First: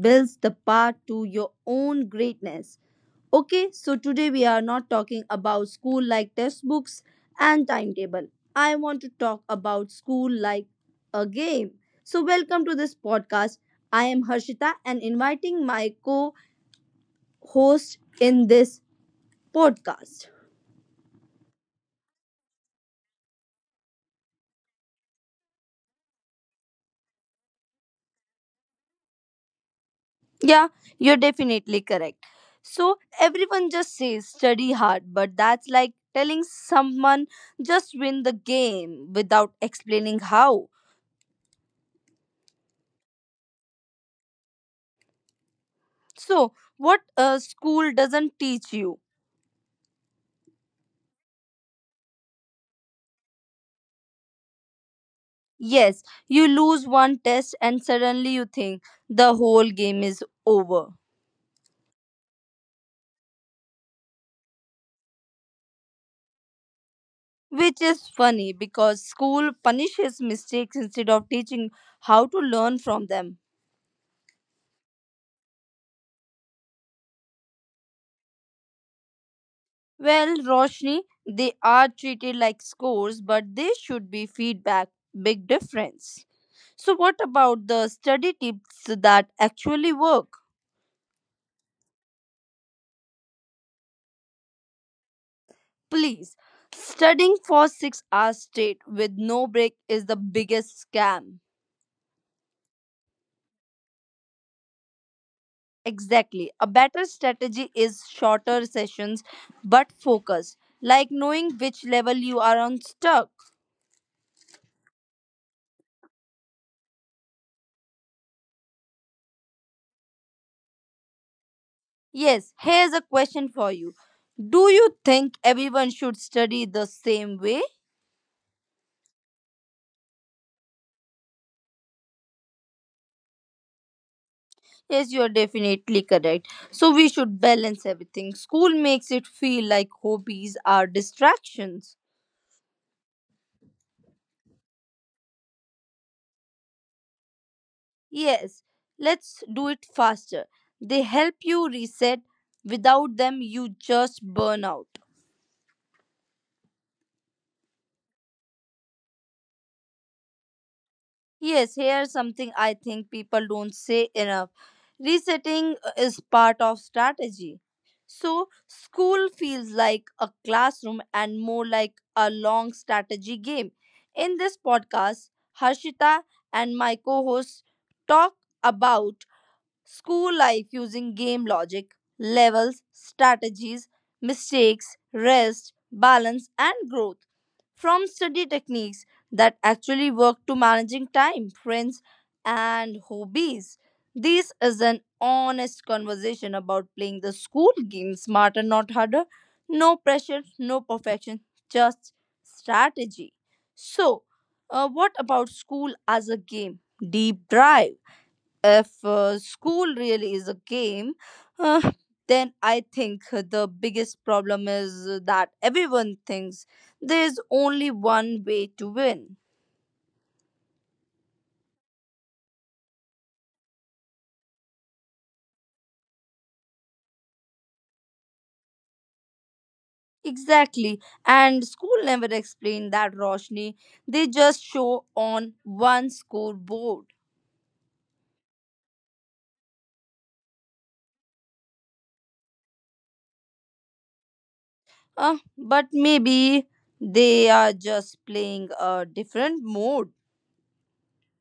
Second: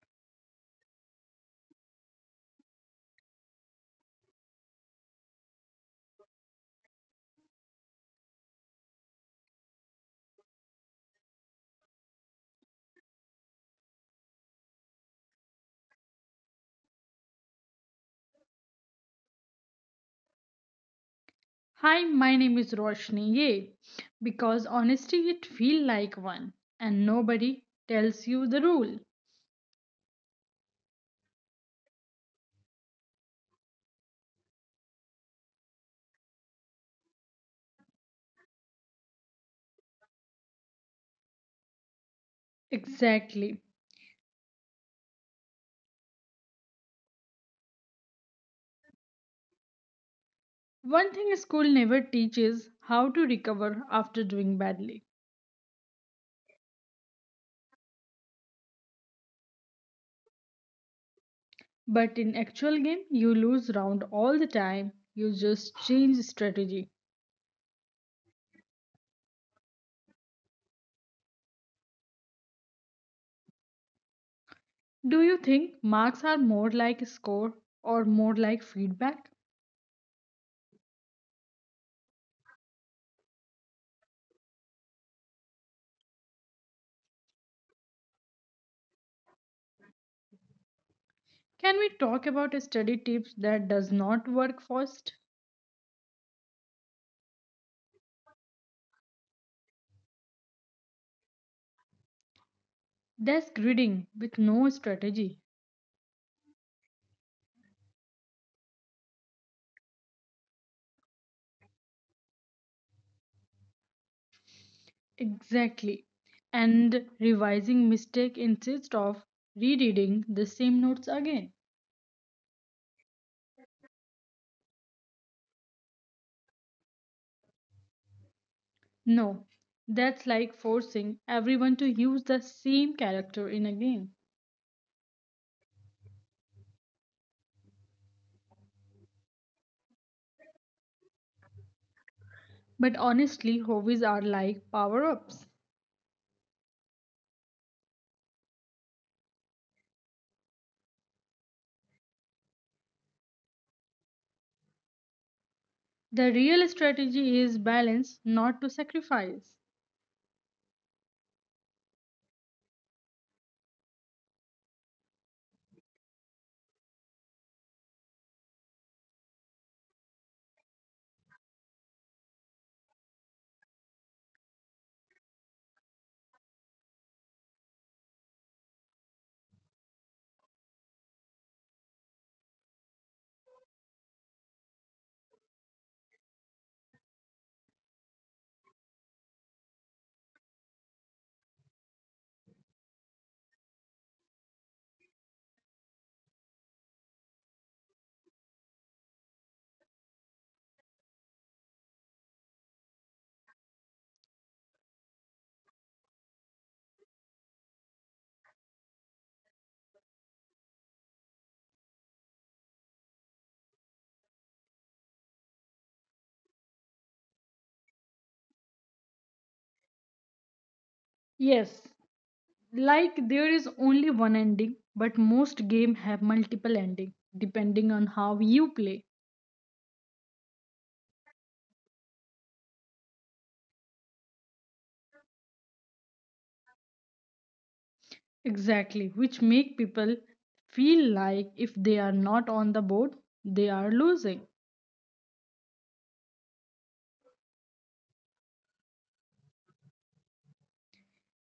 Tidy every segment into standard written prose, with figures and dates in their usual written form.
builds the path to your own greatness. Okay, so today we are not talking about school like textbooks and timetable. I want to talk about school like a game. So, welcome to this podcast. I am Harshita and inviting my co host in this podcast. Hi, my name is Roshni. Yay, because honesty it feel like one, and nobody tells you the rule. Yeah, you're definitely correct. So everyone just says study hard, but that's like telling someone just win the game without explaining how. Exactly. So, what school doesn't teach you? One thing school never teaches how to recover after doing badly. Yes, you lose one test and suddenly you think the whole game is over. But in actual game, you lose round all the time. You just change strategy. Which is funny because school punishes mistakes instead of teaching how to learn from them. Do you think marks are more like score or more like feedback? Well, Roshni, they are treated like scores, but they should be feedback. Big difference. So, what about the study tips that actually work? Can we talk about study tips that does not work first? Please, studying for 6 hours straight with no break is the biggest scam. That's grading with no strategy. Exactly. A better strategy is shorter sessions but focused, like knowing which level you are on stuck. Exactly. And revising mistake instead of rereading the same notes again. Yes, here's a question for you. Do you think everyone should study the same way? No, that's like forcing everyone to use the same character in a game. Yes, you're definitely correct. So we should balance everything. School makes it feel like hobbies are distractions. But honestly, hobbies are like power ups. Yes, let's do it faster. They help you reset. Without them, you just burn out. The real strategy is balance, not to sacrifice. Yes, here's something I think people don't say enough. Resetting is part of strategy. So, school feels like a classroom and more like a long strategy game. In this podcast, Harshita and my co host talk about school life using game logic, levels, strategies, mistakes, rest, balance, and growth. From study techniques that actually work to managing time, friends, and hobbies. This is an honest conversation about playing the school game smarter, not harder. No pressure, no perfection, just strategy. So, what about school as a game? Deep dive. If school really is a game, uh, then I think the biggest problem is that everyone thinks there's only one way to win. Yes, like there is only one ending, but most games have multiple endings depending on how you play. Exactly. And school never explained that, Roshni. They just show on one scoreboard. Exactly, which make people feel like if they are not on the board, they are losing. But maybe they are just playing a different mode.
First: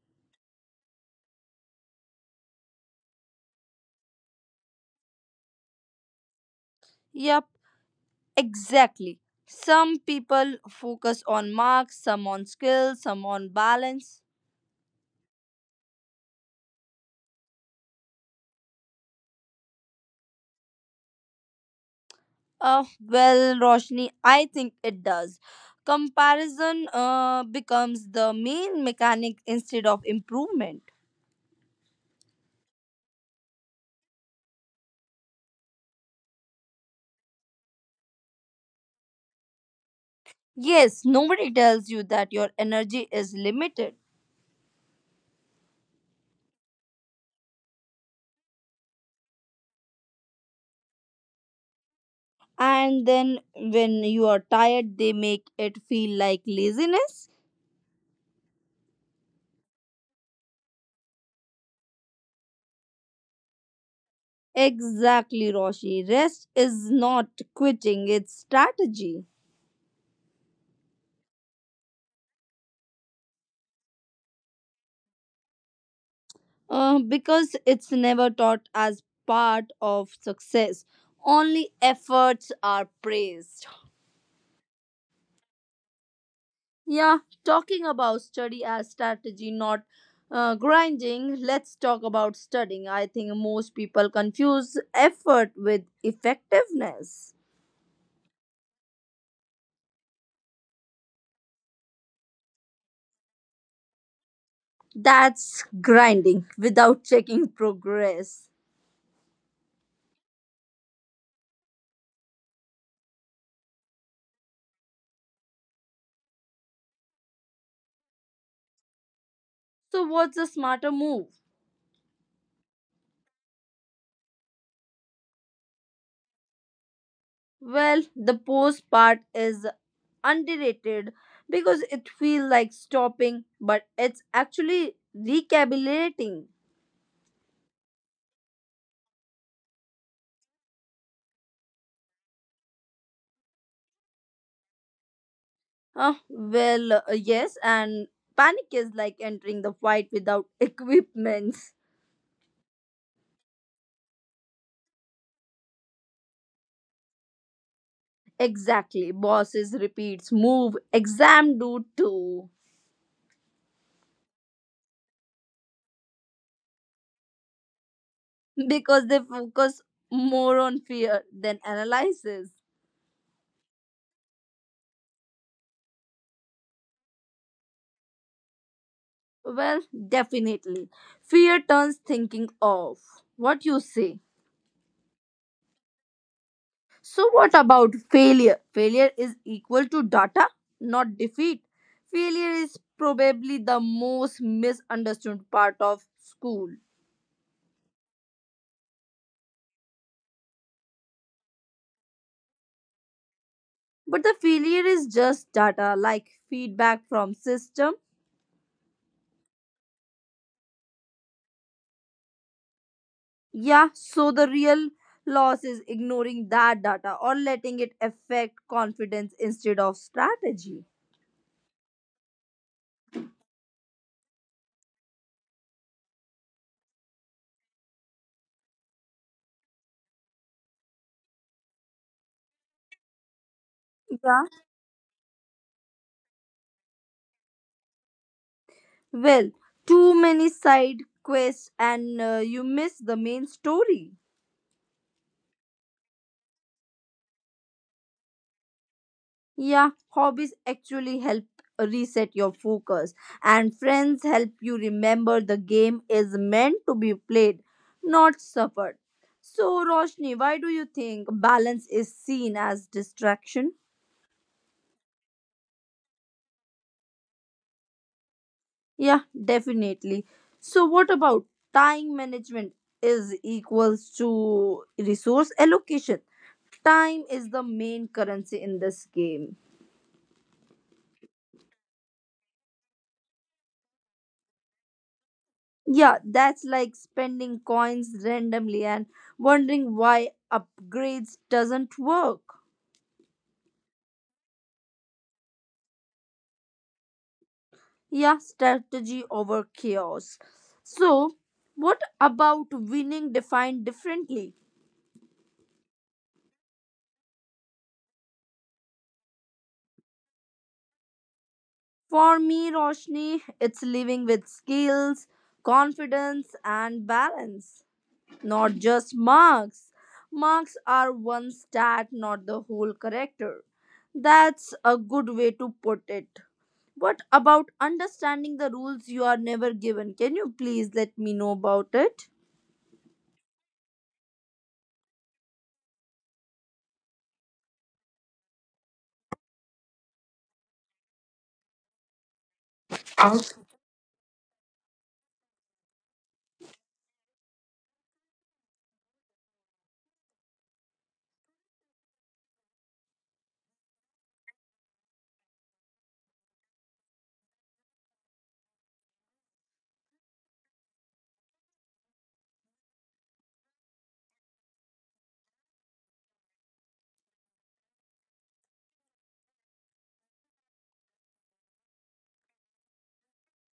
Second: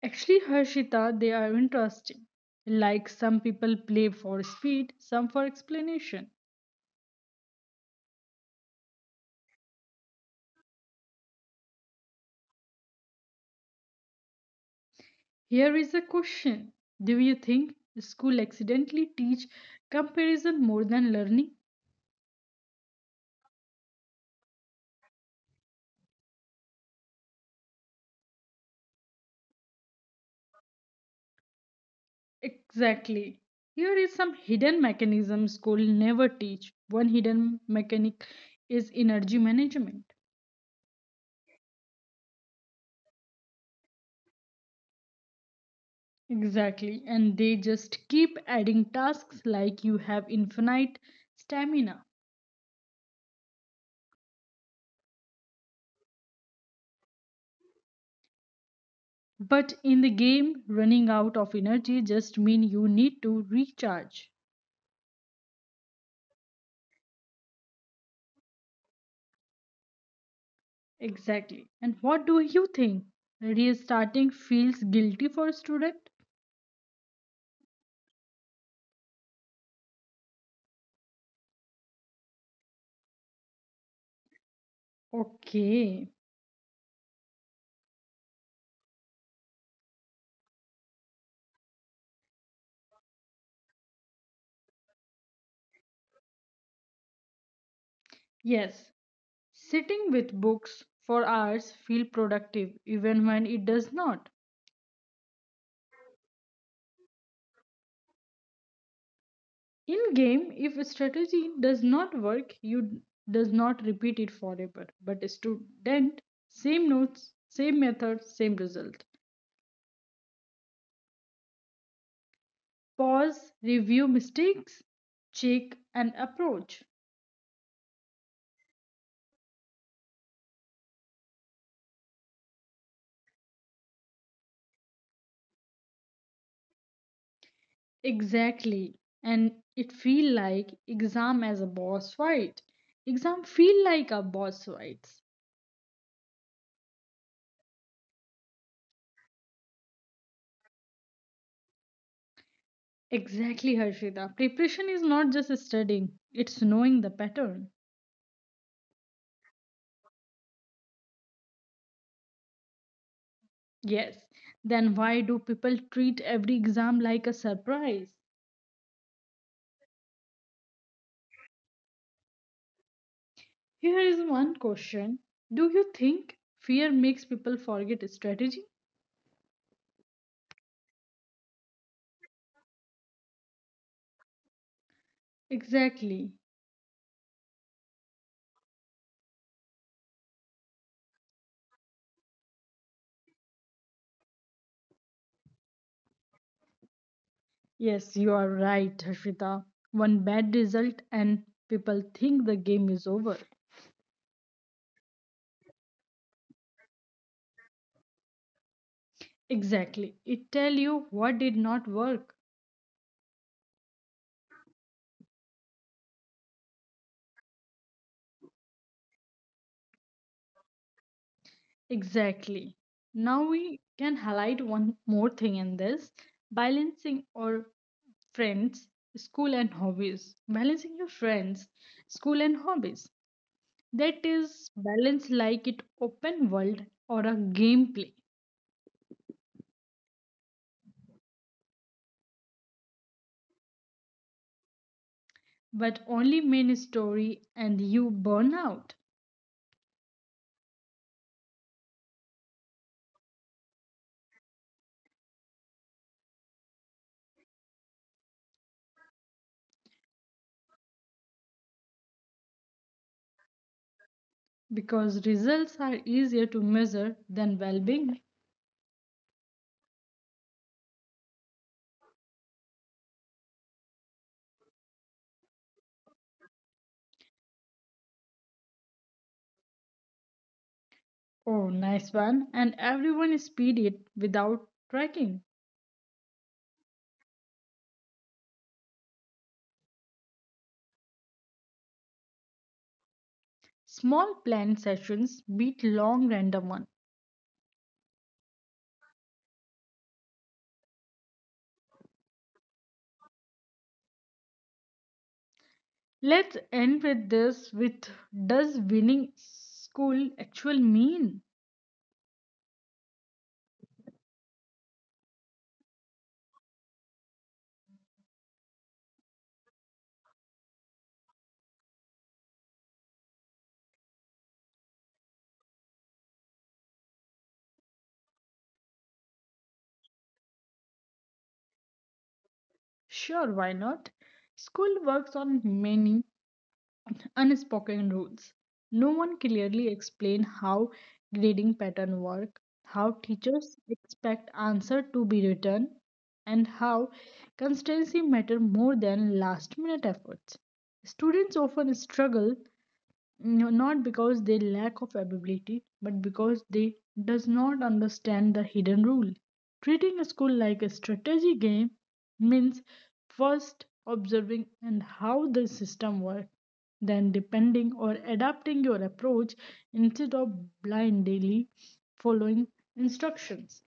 Actually, Harshita, they are interesting. Like some people play for speed, some for explanation. Yep, exactly. Some people focus on marks, some on skills, some on balance. Here is a question. Do you think school accidentally teach comparison more than learning? Well, Roshni, I think it does. Comparison becomes the main mechanic instead of improvement. Exactly. Here is some hidden mechanism school never teach. One hidden mechanic is energy management. Yes, nobody tells you that your energy is limited. Exactly, and they just keep adding tasks like you have infinite stamina. And then when you are tired, they make it feel like laziness. But in the game, running out of energy just mean you need to recharge. Exactly, Roshi. Rest is not quitting, it's strategy. Exactly. And what do you think? Restarting feels guilty for a student? Because it's never taught as part of success, only efforts are praised. Okay. Yeah, talking about study as strategy, not grinding. Let's talk about studying. I think most people confuse effort with effectiveness. Yes. Sitting with books for hours feel productive even when it does not. That's grinding without checking progress. In game, if a strategy does not work, you does not repeat it forever, but a student, same notes, same method, same result. So, what's a smarter move? Pause, review mistakes, check and approach. Well, the pause part is underrated because it feels like stopping, but it's actually recalibrating. Exactly, and it feel like exam as a boss fight. Exam feel like a boss fights. Well, yes, and panic is like entering the fight without equipments. Exactly, Harshita, preparation is not just studying, it's knowing the pattern. Exactly. Bosses repeats move, exam do too. Yes, then why do people treat every exam like a surprise? Because they focus more on fear than analysis. Here is one question. Do you think fear makes people forget strategy? Well, definitely. Fear turns thinking off. What you say? Exactly. So, what about failure? Failure is equal to data, not defeat. Failure is probably the most misunderstood part of school. Yes, you are right, Harshita. One bad result and people think the game is over. But the failure is just data like feedback from system. Exactly. It tell you what did not work. Yeah, so the real loss is ignoring that data or letting it affect confidence instead of strategy. Exactly. Now we can highlight one more thing in this, balancing or friends, school, and hobbies. Balancing your friends, school, and hobbies. That Yeah. is balance, like it open world or a gameplay. Well, too many side quests and you miss the main story. But only main story, and you burn out Yeah, hobbies actually help reset your focus, and friends help you remember the game is meant to be played, not suffered. So, Roshni, why do you think balance is seen as distraction? because results are easier to measure than well-being. Yeah, definitely. So, what about time management is equals to resource allocation? Time is the main currency in this game. Oh, nice one! And everyone speed it without tracking. Yeah, that's like spending coins randomly and wondering why upgrades doesn't work. Small planned sessions beat long random one. Yeah, strategy over chaos. So, what about winning defined differently? Let's end with this, with, does winning school actual mean? For me, Roshni, it's living with skills, confidence, and balance, not just marks. Marks are one stat, not the whole character. That's a good way to put it. What about understanding the rules you are never given? Can you please let me know about it? Sure, why not? School works on many unspoken rules. No one clearly explain how grading pattern work, how teachers expect answer to be written, and how constancy matter more than last minute efforts. Students often struggle, no, not because they lack of ability, but because they does not understand the hidden rule. Treating a school like a strategy game means first observing and how the system works, then depending or adapting your approach instead of blindly following instructions.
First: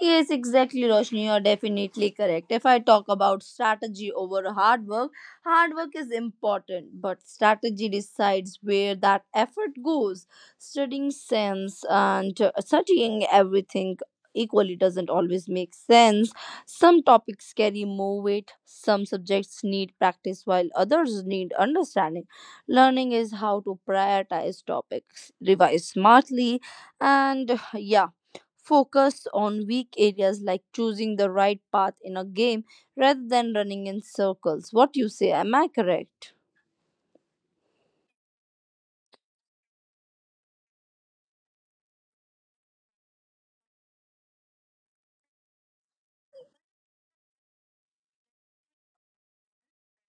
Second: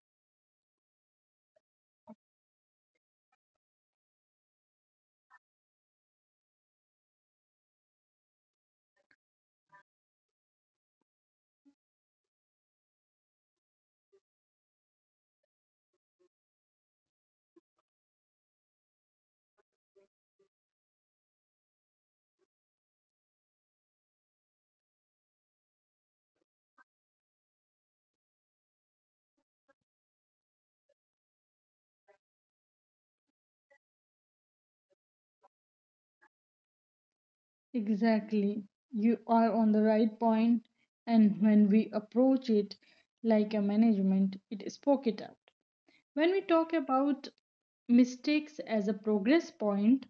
Yes, exactly, Roshni. You're definitely correct. If I talk about strategy over hard work is important, but strategy decides where that effort goes. Studying sense and studying everything equally doesn't always make sense. Some topics carry more weight, some subjects need practice, while others need understanding. Learning is how to prioritize topics, revise smartly, and yeah, focus on weak areas like choosing the right path in a game rather than running in circles. What you say? Am I correct? Exactly. You are on the right point, and when we approach it like a management, it spoke it up. When we talk about mistakes as a progress point,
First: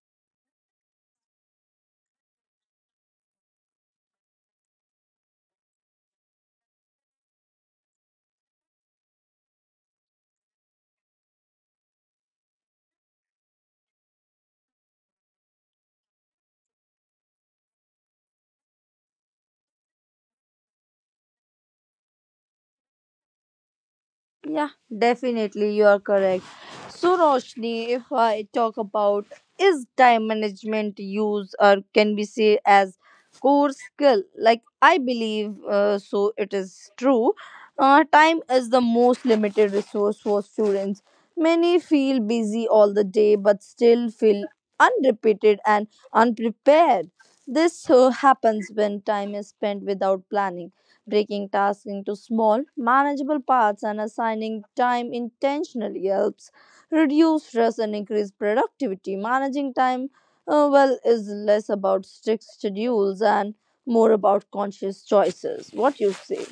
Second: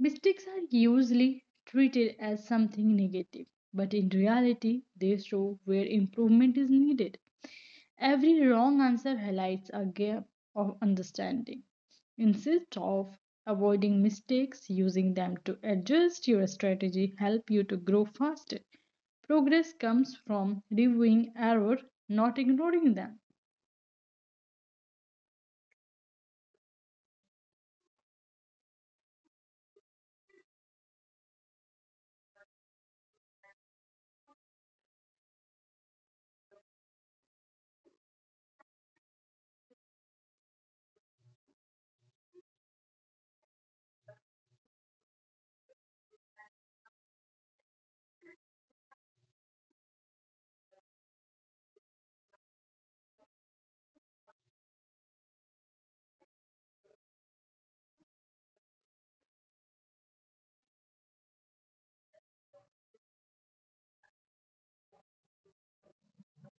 mistakes are usually treated as something negative, but in reality, they show where improvement is needed. Every wrong answer highlights a gap of understanding. Instead of avoiding mistakes, using them to adjust your strategy help you to grow faster. Progress comes from reviewing error, not ignoring them. Yeah, definitely, you are correct. So, Roshni, if I talk about is time management used or can be say as core skill? Like I believe, so it is true. Time is the most limited resource for students. Many feel busy all the day, but still feel unrepeated and unprepared. This happens when time is spent without planning. Breaking tasks into small, manageable parts and assigning time intentionally helps reduce stress and increase productivity. Managing time well is less about strict schedules and more about conscious choices. What you say?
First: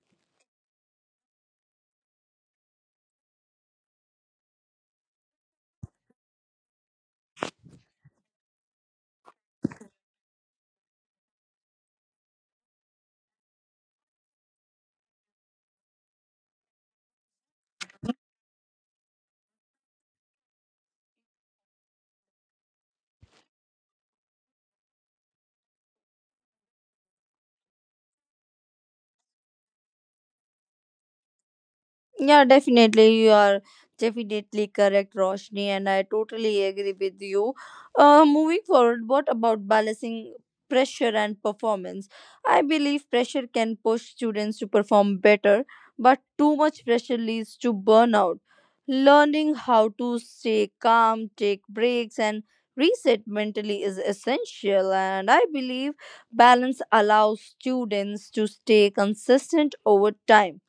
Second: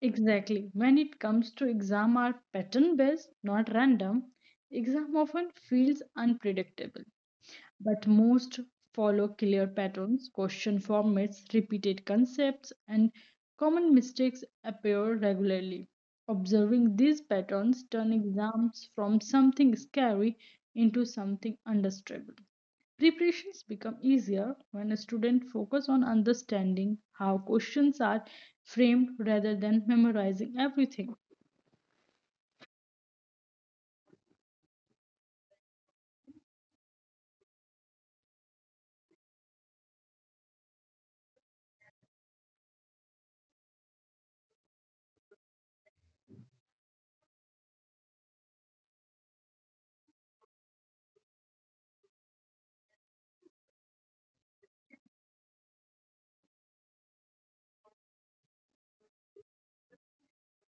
Exactly. When it comes to exam are pattern based, not random, exam often feels unpredictable, but most follow clear patterns, question formats, repeated concepts, and common mistakes appear regularly. Observing these patterns turn exams from something scary into something understandable. Preparations become easier when a student focuses on understanding how questions are framed rather than memorizing everything. Yeah, definitely. You are definitely correct, Roshni, and I totally agree with you. Moving forward, what about balancing pressure and performance? I believe pressure can push students to perform better, but too much pressure leads to burnout. Learning how to stay calm, take breaks, and reset mentally is essential, and I believe balance allows students to stay consistent over time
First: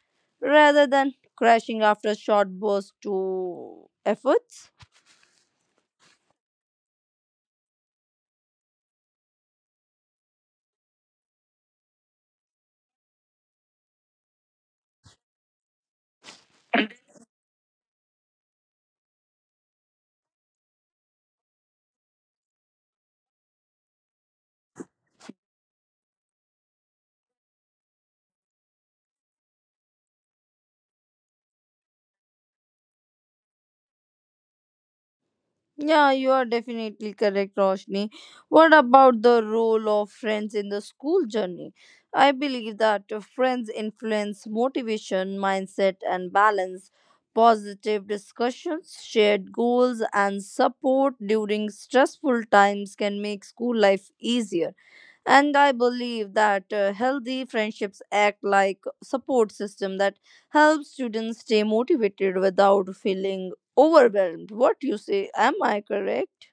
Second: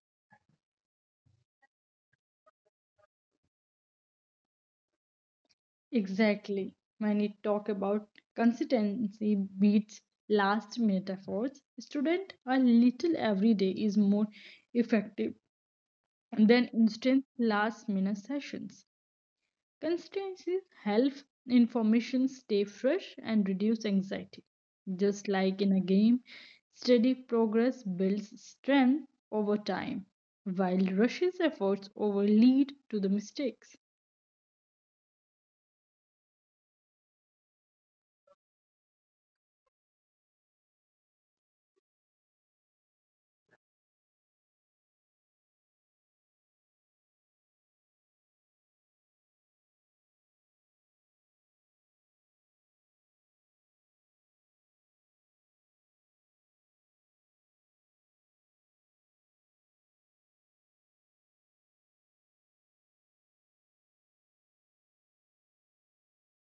rather than crashing after a short burst to efforts. Exactly. When we talk about consistency beats last minute efforts, student a little every day is more effective than instant last minute sessions. Consistency helps information stay fresh and reduce anxiety. Just like in a game, steady progress builds strength over time, while rushes efforts over lead to the mistakes. Yeah, you are definitely correct, Roshni. What about the role of friends in the school journey? I believe that friends influence motivation, mindset, and balance. Positive discussions, shared goals, and support during stressful times can make school life easier. And I believe that healthy friendships act like support system that helps students stay motivated without feeling overwhelmed. What you say? Am I correct?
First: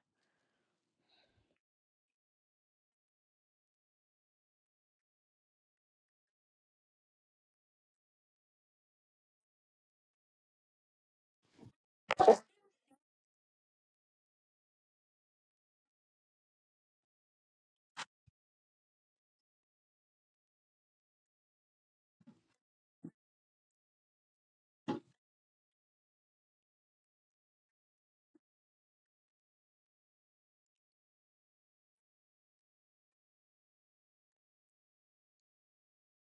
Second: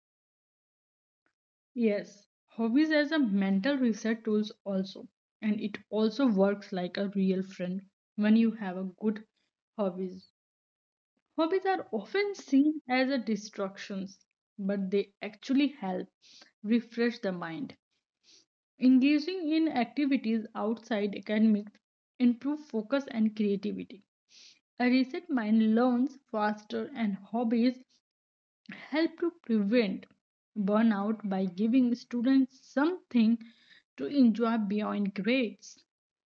Yes, hobbies as a mental reset tools also, and it also works like a real friend when you have a good hobbies. Hobbies are often seen as a distractions, but they actually help refresh the mind. Engaging in activities outside academics improve focus and creativity. A reset mind learns faster and hobbies help to prevent burnout by giving students something to enjoy beyond grades.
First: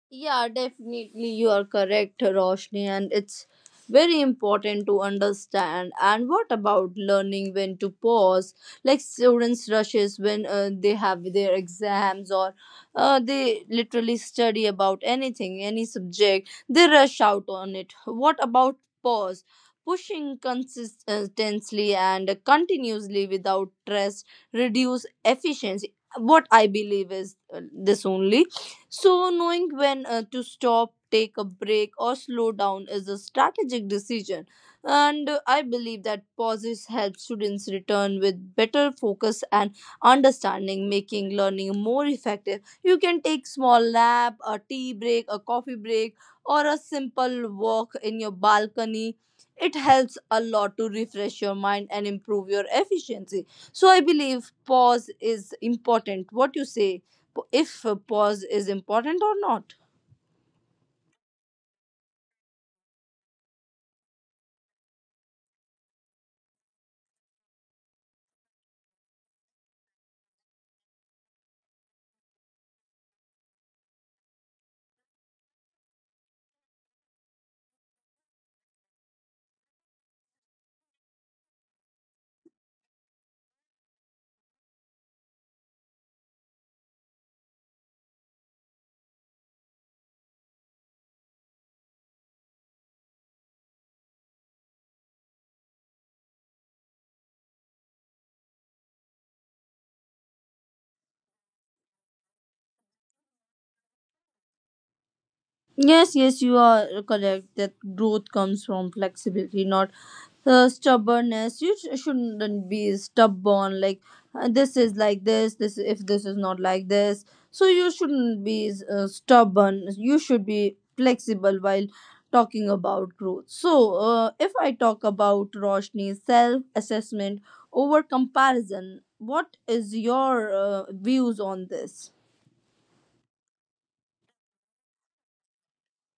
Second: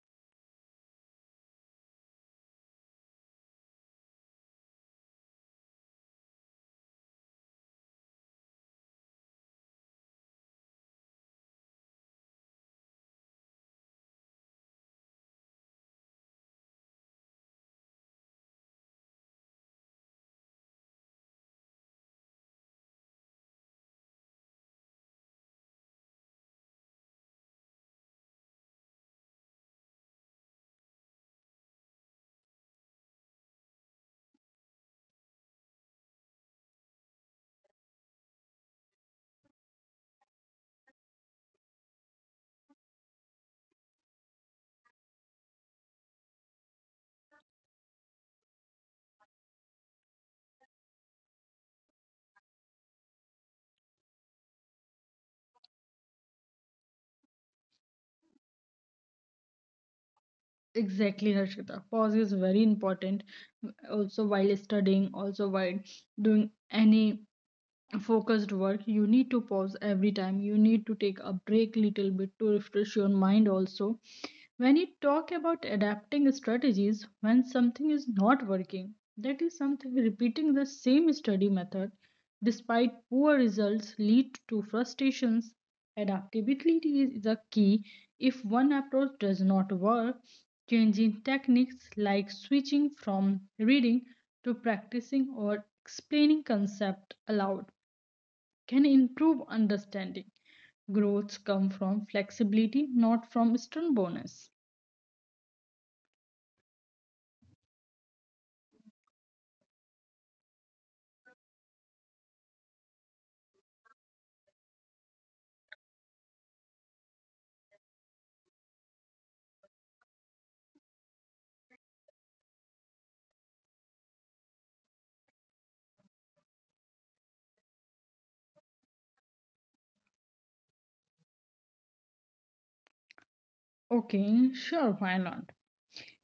Yeah, definitely you are correct, Roshni, and it's very important to understand. And what about learning when to pause? Like students rushes when they have their exams or they literally study about anything, any subject, they rush out on it. What about pause? Pushing consistently and continuously without rest reduce efficiency. What I believe is this only. So, knowing when to stop, take a break, or slow down is a strategic decision. And I believe that pauses help students return with better focus and understanding, making learning more effective. You can take small nap, a tea break, a coffee break, or a simple walk in your balcony. It helps a lot to refresh your mind and improve your efficiency. So I believe pause is important. What you say? If a pause is important or not. Exactly, Harshita. Pause is very important also while studying, also while doing any focused work. You need to pause every time, you need to take a break little bit to refresh your mind. Also when you talk about adapting strategies when something is not working, that is something repeating the same study method despite poor results lead to frustrations. Adaptability is the key. If one approach does not work, changing techniques like switching from reading to practicing or explaining concept aloud can improve understanding. Growths come from flexibility, not from stern bonus. Yes, yes, you are correct that growth comes from flexibility, not stubbornness. You shouldn't be stubborn, like this is like this if this is not like this. So you shouldn't be stubborn. You should be flexible while talking about growth. So if I talk about Roshni's self-assessment over comparison, what is your views on this? Okay, sure, why not?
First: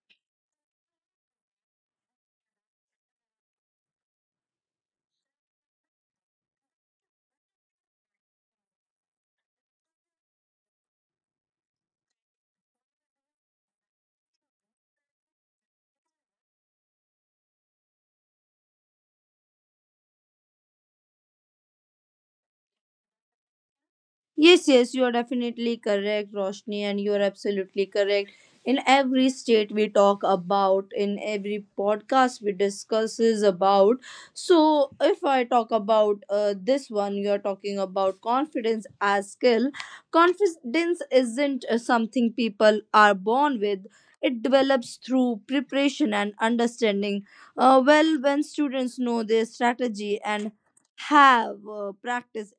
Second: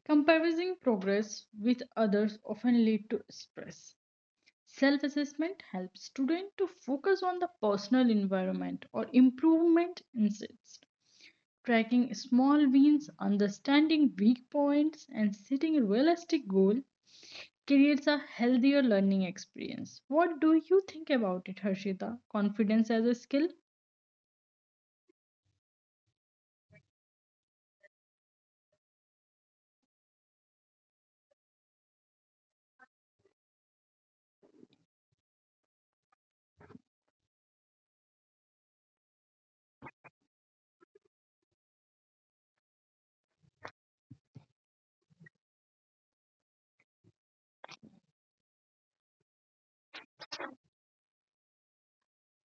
Comparing progress with others often lead to stress. Self-assessment helps students to focus on the personal environment or improvement insights. Tracking small wins, understanding weak points, and setting realistic goals creates a healthier learning experience. What do you think about it, Harshita? Confidence as a skill? Yes, yes, you are definitely correct, Roshni, and you are absolutely correct. In every state we talk about, in every podcast we discusses about. So, if I talk about this one, you are talking about confidence as skill. Confidence isn't something people are born with. It develops through preparation and understanding. Well, when students know their strategy and have practiced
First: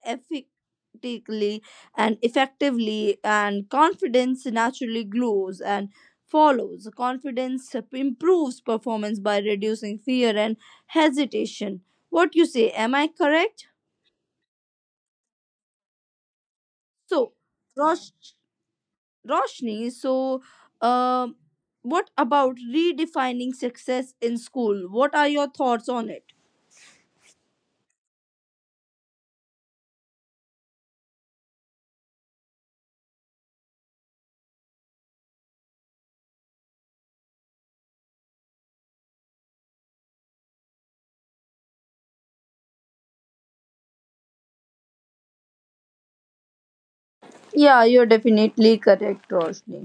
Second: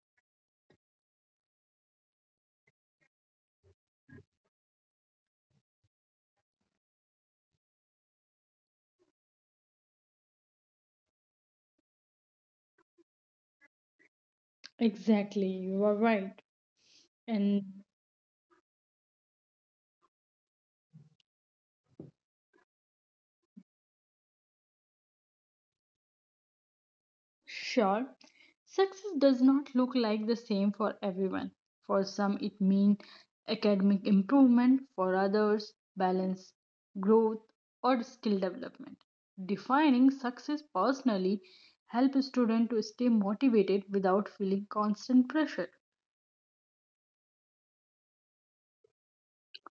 practically and effectively, and confidence naturally grows and follows. Confidence improves performance by reducing fear and hesitation. What you say? Am I correct? Exactly, you are right. So, And Rosh- Roshni, so um what about redefining success in school? What are your thoughts on it? sure, success does not look like the same for everyone. For some, it means academic improvement, for others, balance, growth, or skill development. Defining success personally helps students to stay motivated without feeling constant pressure. Yeah, you're definitely correct, Roshni.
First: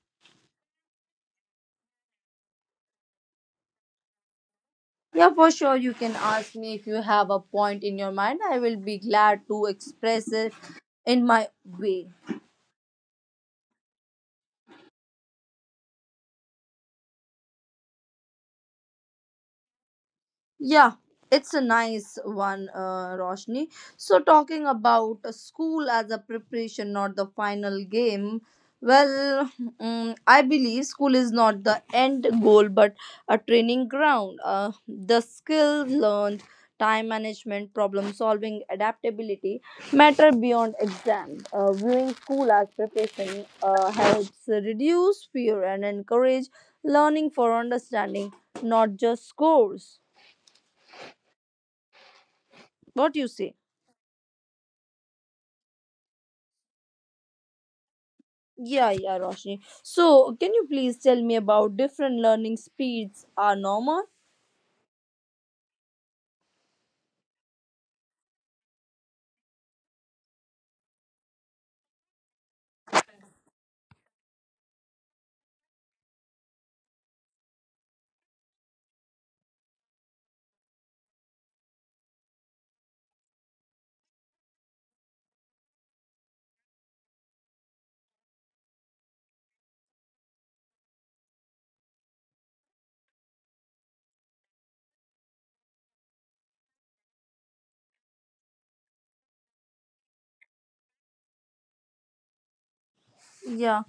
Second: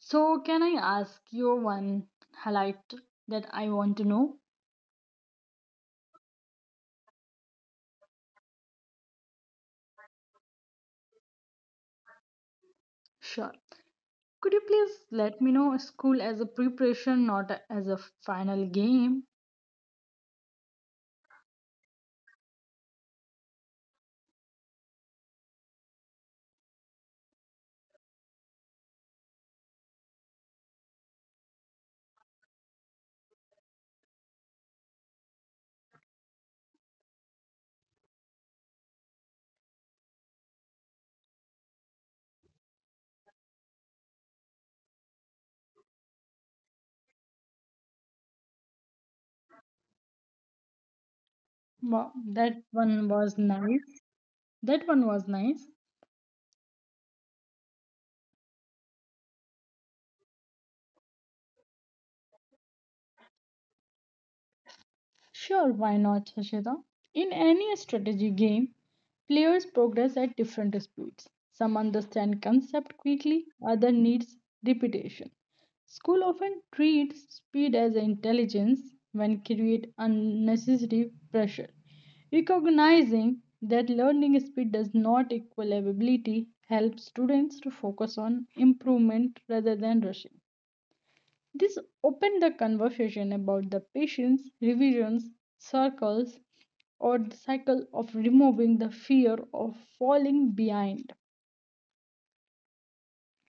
So, can I ask you one highlight that I want to know? Yeah, for sure. You can ask me if you have a point in your mind. I will be glad to express it in my way. Sure. Could you please let me know school as a preparation, not as a final game? Yeah, it's a nice one, Roshni. So, talking about a school as a preparation, not the final game. Well, I believe school is not the end goal, but a training ground. The skills learned, time management, problem solving, adaptability matter beyond exams. Viewing school as preparation helps reduce fear and encourage learning for understanding, not just scores. What do you Wow, say? that one was nice. That one was nice. Yeah, yeah, Roshni. So, can you please tell me about different learning speeds are normal? Sure, why not, Hashida? In any strategy game, players progress at different speeds. Some understand concept quickly, other needs repetition. School often treats speed as intelligence when create unnecessary pressure. Recognizing that learning speed does not equal ability helps students to focus on improvement rather than rushing. This opened the conversation about the patient's revisions, circles, or the cycle of removing the fear of falling behind. Yeah,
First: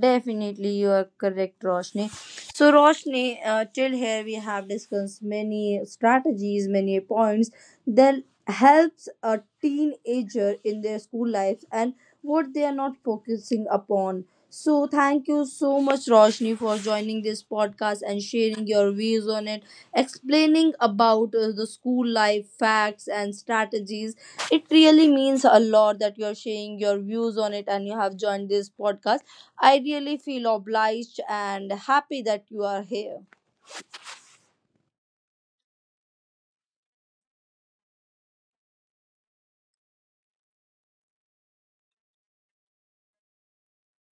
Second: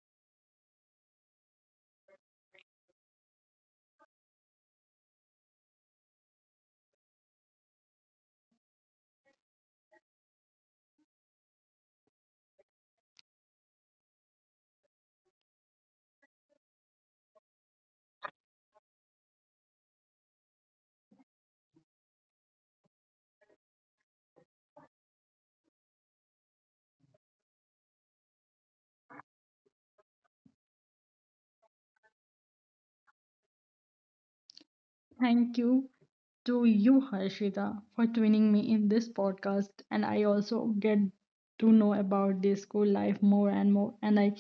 definitely you are correct, Roshni. So, Roshni, till here we have discussed many strategies, many points that helps a teenager in their school life and what they are not focusing upon. So, thank you so much, Roshni, for joining this podcast and sharing your views on it, explaining about the school life facts and strategies. It really means a lot that you're sharing your views on it and you have joined this podcast. I really feel obliged and happy that you are here. Thank you to you, Harshita, for joining me in this podcast. And I also get to know about the school life more and more. And I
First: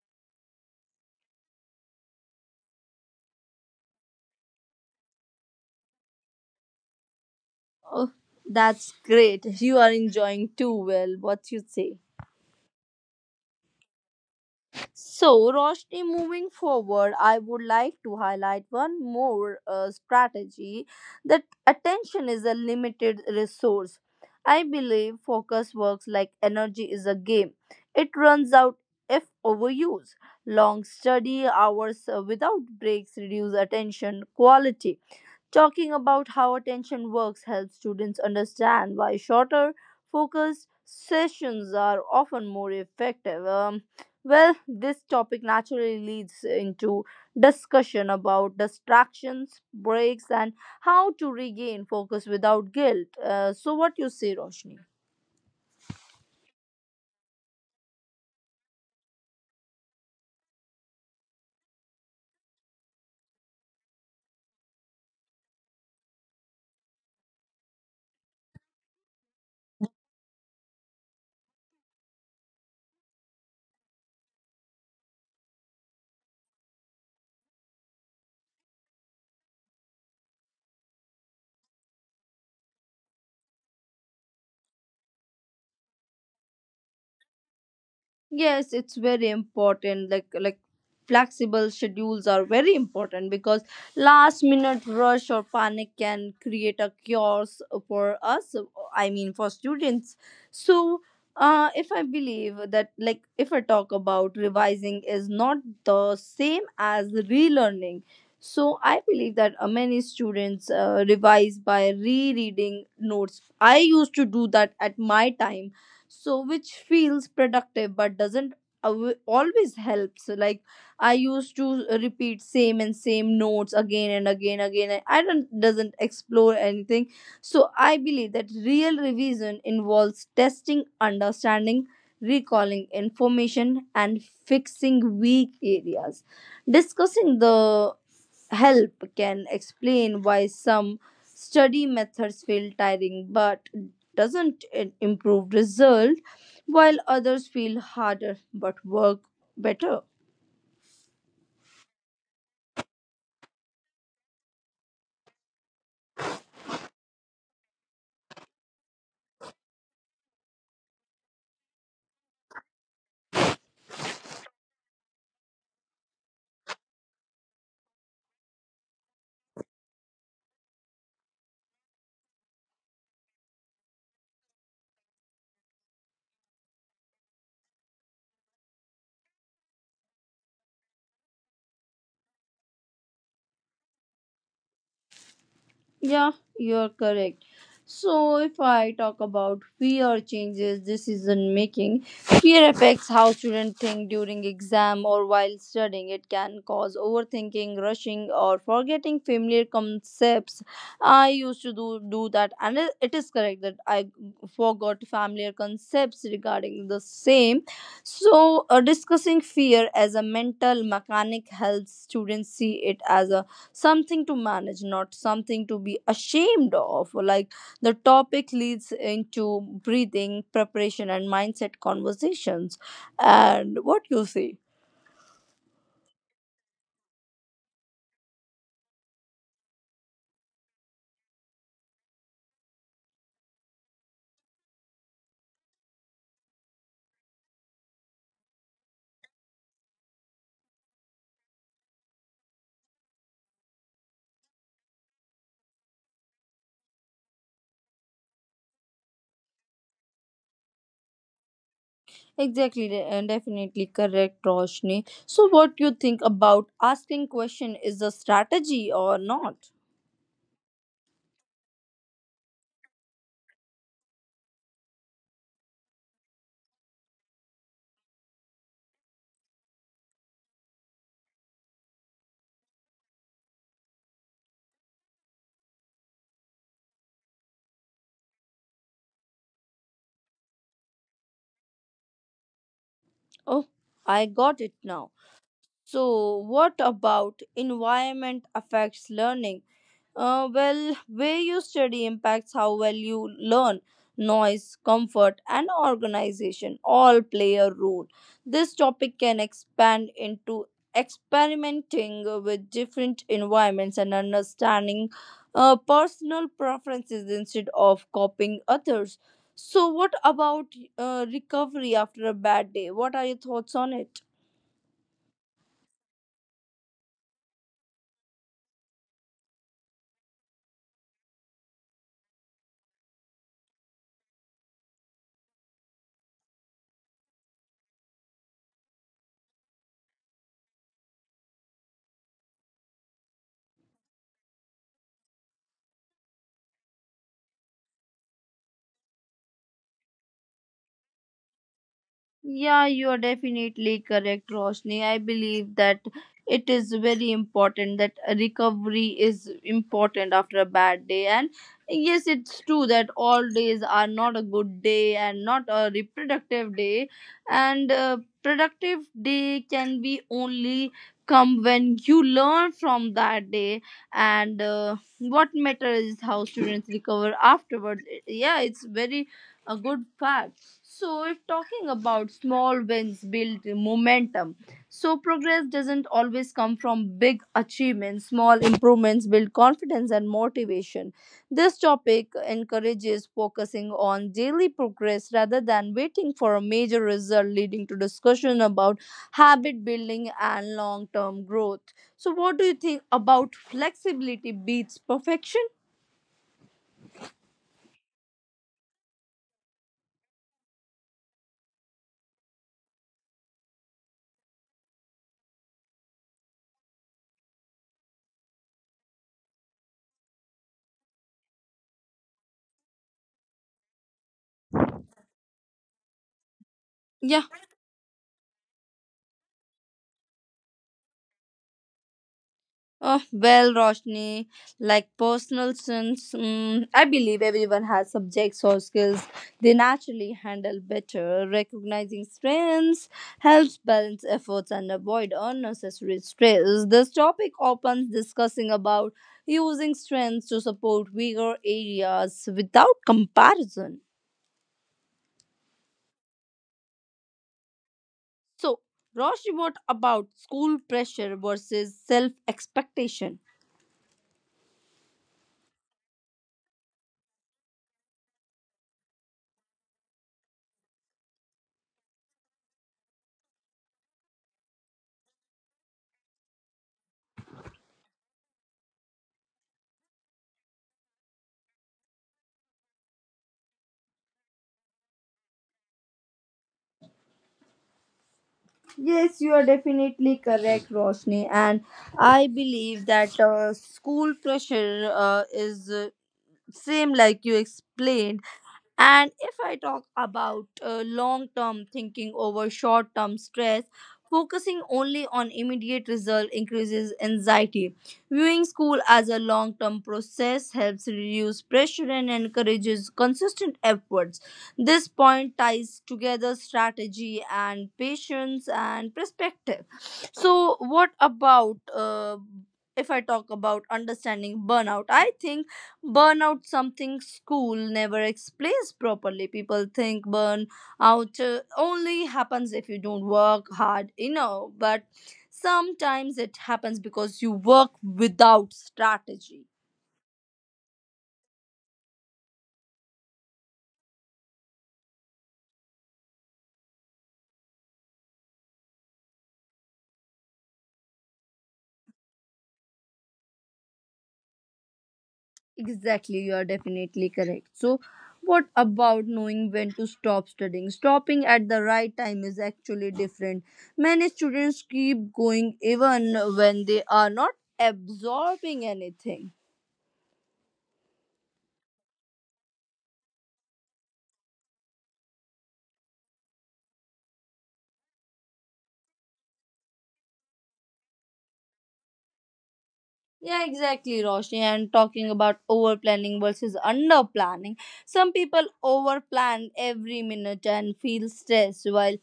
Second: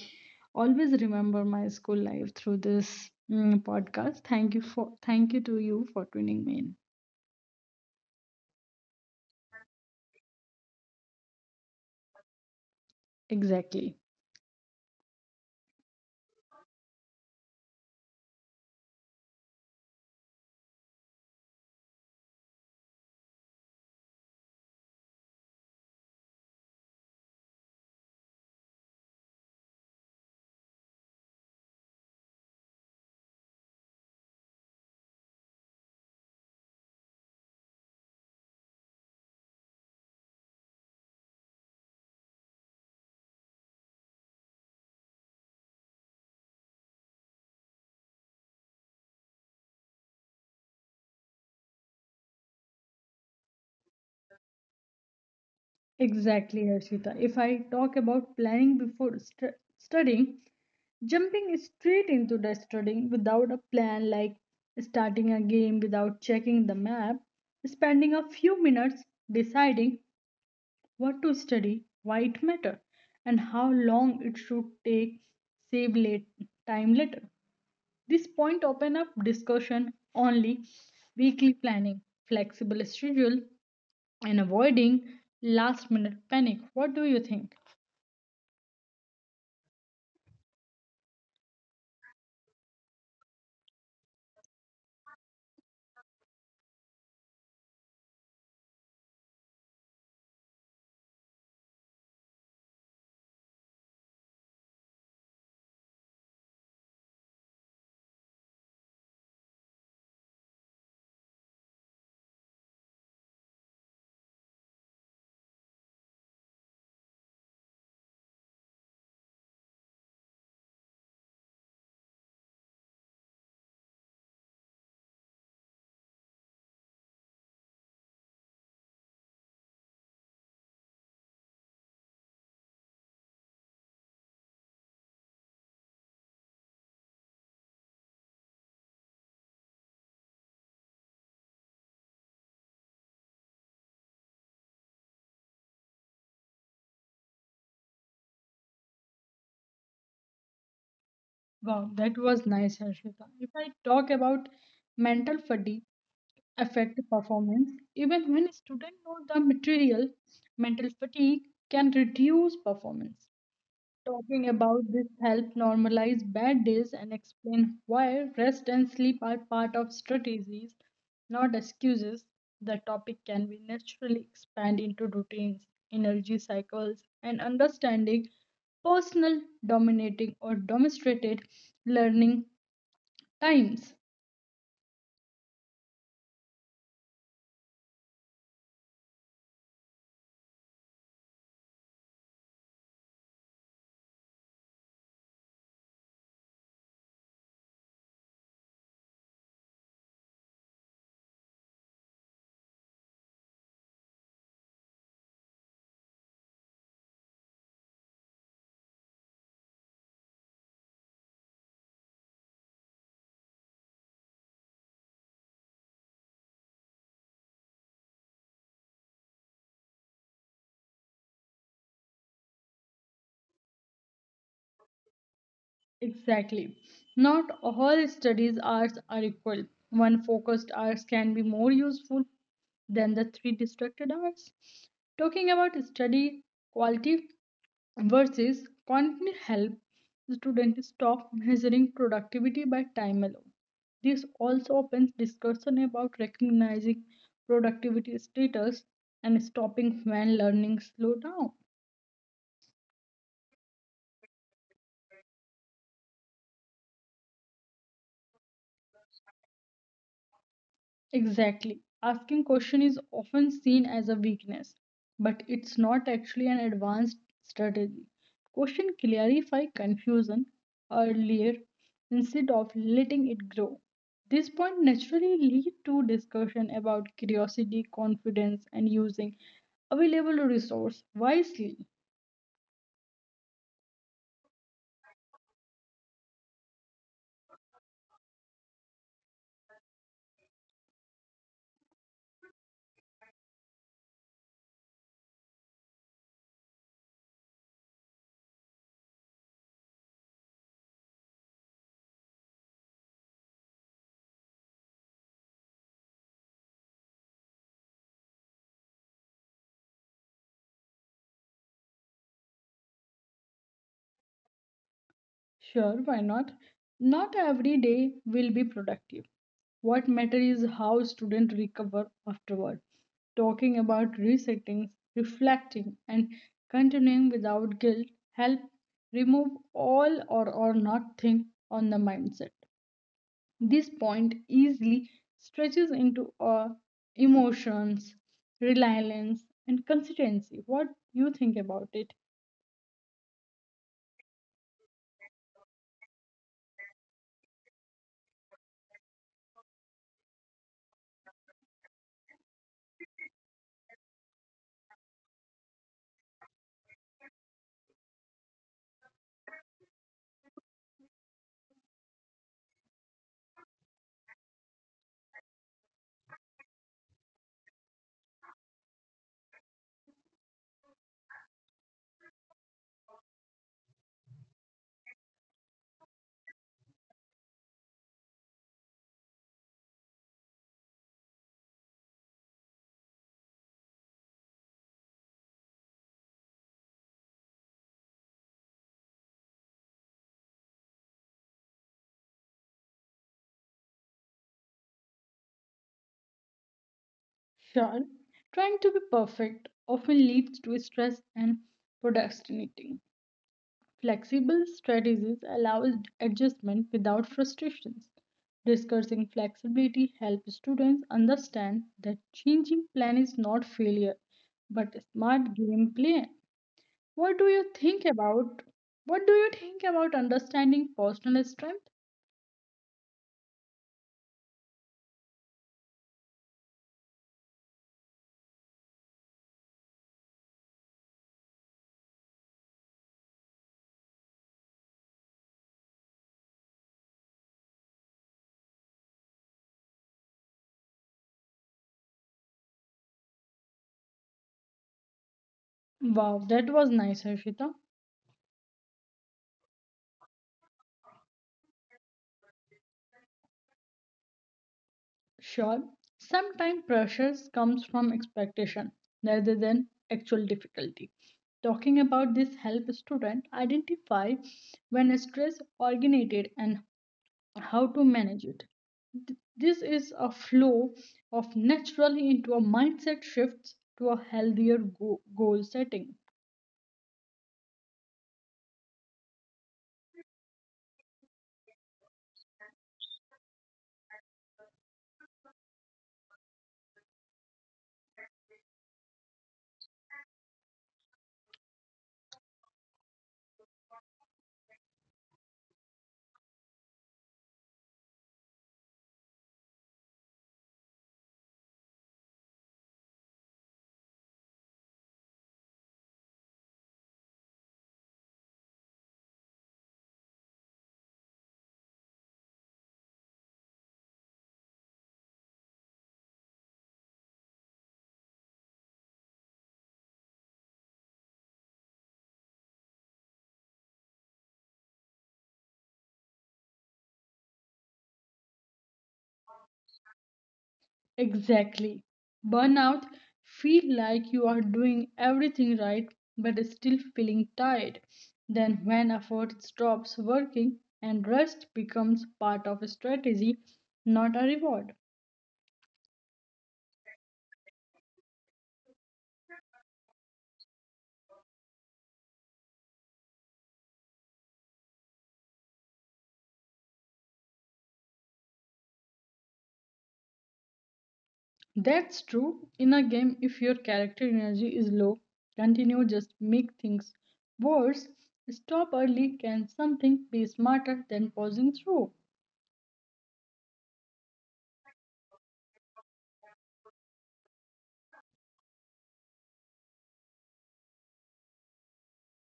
always remember my school life through this podcast. Thank you to you for tuning me in. Oh, that's great. You are enjoying too well. What you say? Exactly. So, Roshni, moving forward, I would like to highlight one more strategy that attention is a limited resource. I believe focus works like energy is a game, it runs out if overused. Long study hours without breaks reduce attention quality. Talking about how attention works helps students understand why shorter, focused sessions are often more effective. Well, this topic naturally leads into discussion about distractions, breaks, and how to regain focus without guilt. So, what you say, Roshni? Exactly, Arshita. If I talk about planning before studying, jumping straight into the studying without a plan, like starting a game without checking the map, spending a few minutes deciding what to study, why it matter, and how long it should take, save late time later. This point open up discussion only weekly planning, flexible schedule, and avoiding last minute panic. What do you think? Yes, it's very important. Like flexible schedules are very important because last minute rush or panic can create a chaos for us. I mean for students. So if I believe that, like, if I talk about revising is not the same as relearning, so I believe that many students revise by rereading notes. I used to do that at my time, so which feels productive but doesn't always help. So like, I used to repeat same and same notes again and again again, and I don't doesn't explore anything. So I believe that real revision involves testing understanding, recalling information, and fixing weak areas. Discussing the help can explain why some study methods feel tiring but doesn't improve result, while others feel harder but work better. Wow, that was nice, Harshita. If I talk about mental fatigue affect performance, even when students know the material, mental fatigue can reduce performance. Talking about this help normalize bad days and explain why rest and sleep are part of strategies, not excuses. The topic can be naturally expand into routines, energy cycles, and understanding personal, dominating, or demonstrated learning times. Yeah, you're correct. So, if I talk about fear changes decision making, fear affects how students think during exam or while studying. It can cause overthinking, rushing, or forgetting familiar concepts. I used to do that, and it is correct that I forgot familiar concepts regarding the same. So, discussing fear as a mental mechanic helps students see it as a something to manage, not something to be ashamed of. Like, the topic leads into breathing preparation and mindset conversations, and what you say? Exactly. Not all studies hours are equal. One focused hours can be more useful than the three distracted hours. Talking about study quality versus content help students stop measuring productivity by time alone. This also opens discussion about recognizing productivity status and stopping when learning slow down. Exactly and definitely correct, Roshni. So what you think about asking question is a strategy or not? Exactly. Asking question is often seen as a weakness, but it's not actually an advanced strategy. Question clarify confusion earlier instead of letting it grow. This point naturally lead to discussion about curiosity, confidence, and using available resource wisely. Oh, I got it now. So what about environment affects learning? Well, where you study impacts how well you learn. Noise, comfort, and organization all play a role. This topic can expand into experimenting with different environments and understanding personal preferences instead of copying others. So, what about recovery after a bad day? What are your thoughts on it? Sure, why not? Not every day will be productive. What matters is how students recover afterward. Talking about resetting, reflecting, and continuing without guilt help remove all or nothing on the mindset. This point easily stretches into emotions, reliance, and consistency. What you think about it? Yeah, you are definitely correct, Roshni. I believe that it is very important that recovery is important after a bad day. And yes, it's true that all days are not a good day and not a reproductive day. And productive day can be only come when you learn from that day, and what matters is how students recover afterwards. Yeah, it's very a good fact. So, if talking about small wins build momentum, so progress doesn't always come from big achievements. Small improvements build confidence and motivation. This topic encourages focusing on daily progress rather than waiting for a major result, leading to discussion about habit building and long term growth. So, what do you think about flexibility beats perfection? Sure, trying to be perfect often leads to stress and procrastinating. Flexible strategies allow adjustment without frustrations. Discussing flexibility helps students understand that changing plan is not failure but a smart game plan. What do Yeah. you think about, what do you think about understanding personal strength? Oh, well, Roshni, like personal sins, mm, I believe everyone has subjects or skills they naturally handle better. Recognizing strengths helps balance efforts and avoid unnecessary stress. This topic opens discussing about using strengths to support weaker areas without comparison. Wow, that was nice, Harshita. So, Roshni, what about school pressure versus self expectation? Sure, sometimes pressures comes from expectation rather than actual difficulty. Talking about this help student identify when stress originated and how to manage it. This is a flow of naturally into a mindset shifts to a healthier goal setting. Yes, you are definitely correct, Roshni. And I believe that school pressure is same like you explained. And if I talk about long term thinking over short term stress, focusing only on immediate result increases anxiety. Viewing school as a long term process helps reduce pressure and encourages consistent efforts. This point ties together strategy and patience and perspective. So, what about if I talk about understanding burnout? I think burnout something school never explains properly. People think burn out only happens if you don't work hard enough, but sometimes it happens because you work without strategy. Exactly. Burnout feel like you are doing everything right but still feeling tired. Then when effort stops working and rest becomes part of a strategy, not a reward. Exactly, you are definitely correct. So what about knowing when to stop studying? Stopping at the right time is actually different. Many students keep going even when they are not absorbing anything. That's true, in a game if your character energy is low, continue just make things worse. Stop early can something be smarter than pausing through. Yeah, exactly, Roshni. And talking about over planning versus under planning, some people over plan every minute and feel stressed, while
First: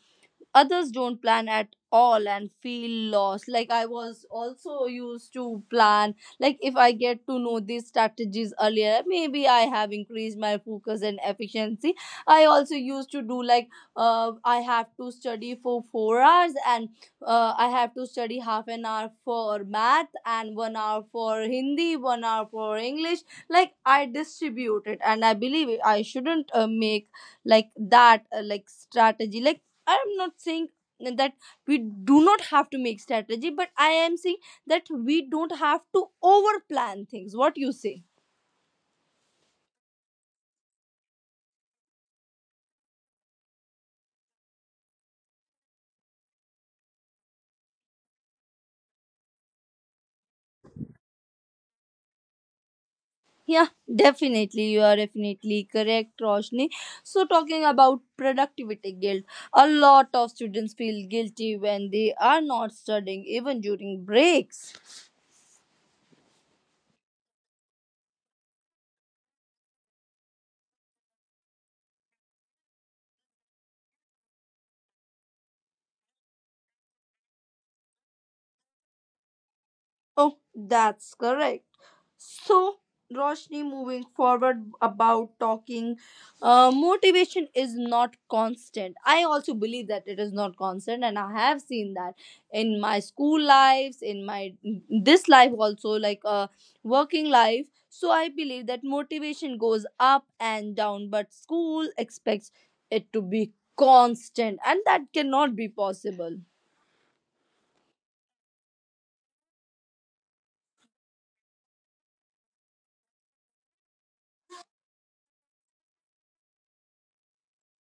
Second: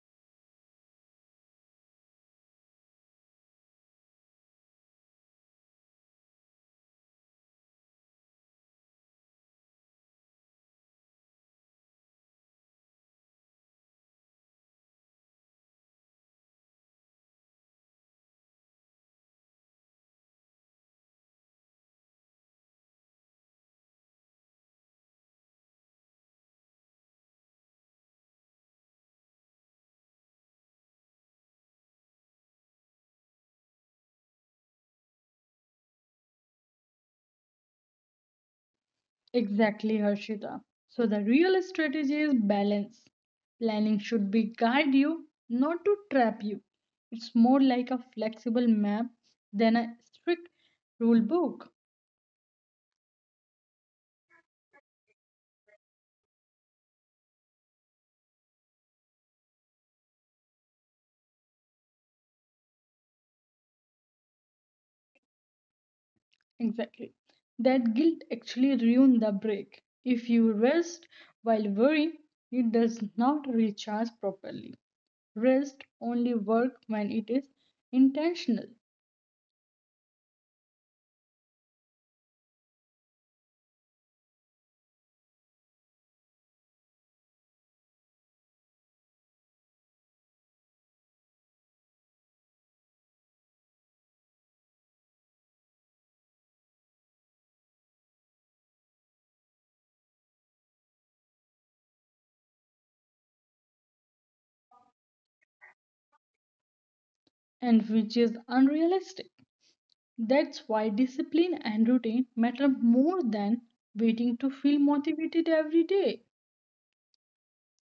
others don't plan at all and feel lost. Like I was also used to plan, like if I get to know these strategies earlier, maybe I have increased my focus and efficiency. I also used to do like, I have to study for 4 hours, and I have to study half an hour for math and 1 hour for hindi, 1 hour for english. Like I distribute it and I believe it. I shouldn't make, like, that like strategy. Like, I'm not saying that we do not have to make strategy, but I am saying that we don't have to over plan things. What you say? Exactly, Harshita. So the real strategy is balance. Planning should be guide you, not to trap you. It's more like a flexible map than a strict rule book. Yeah, definitely. You are definitely correct, Roshni. So, talking about productivity guilt, a lot of students feel guilty when they are not studying, even during breaks. Exactly. That guilt actually ruins the break. If you rest while worrying, it does not recharge properly. Rest only work when it is intentional Oh, that's correct. So, Roshni, moving forward about talking, motivation is not constant. I also believe that it is not constant, and I have seen that in my school lives, in my this life also, like working life. So I believe that motivation goes up and down, but school expects it to be constant, and that cannot be possible. and which is unrealistic. That's why discipline and routine matter more than waiting to feel motivated every day.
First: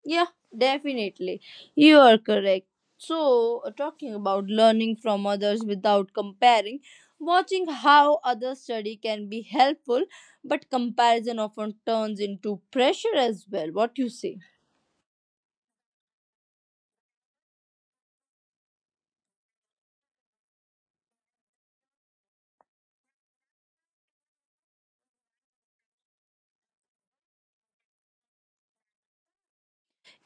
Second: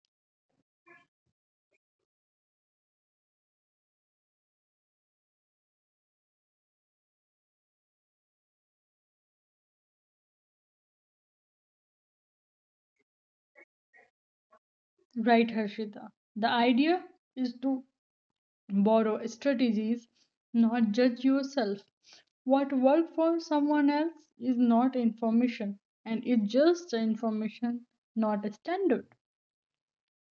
Yeah, definitely. You are correct. So, talking about learning from others without comparing, watching how others study can be helpful, but comparison often turns into pressure as well. What you say? Right, Harshita. The idea is to borrow strategies, not judge yourself. What worked for someone else is not information, and it's just information, not a standard.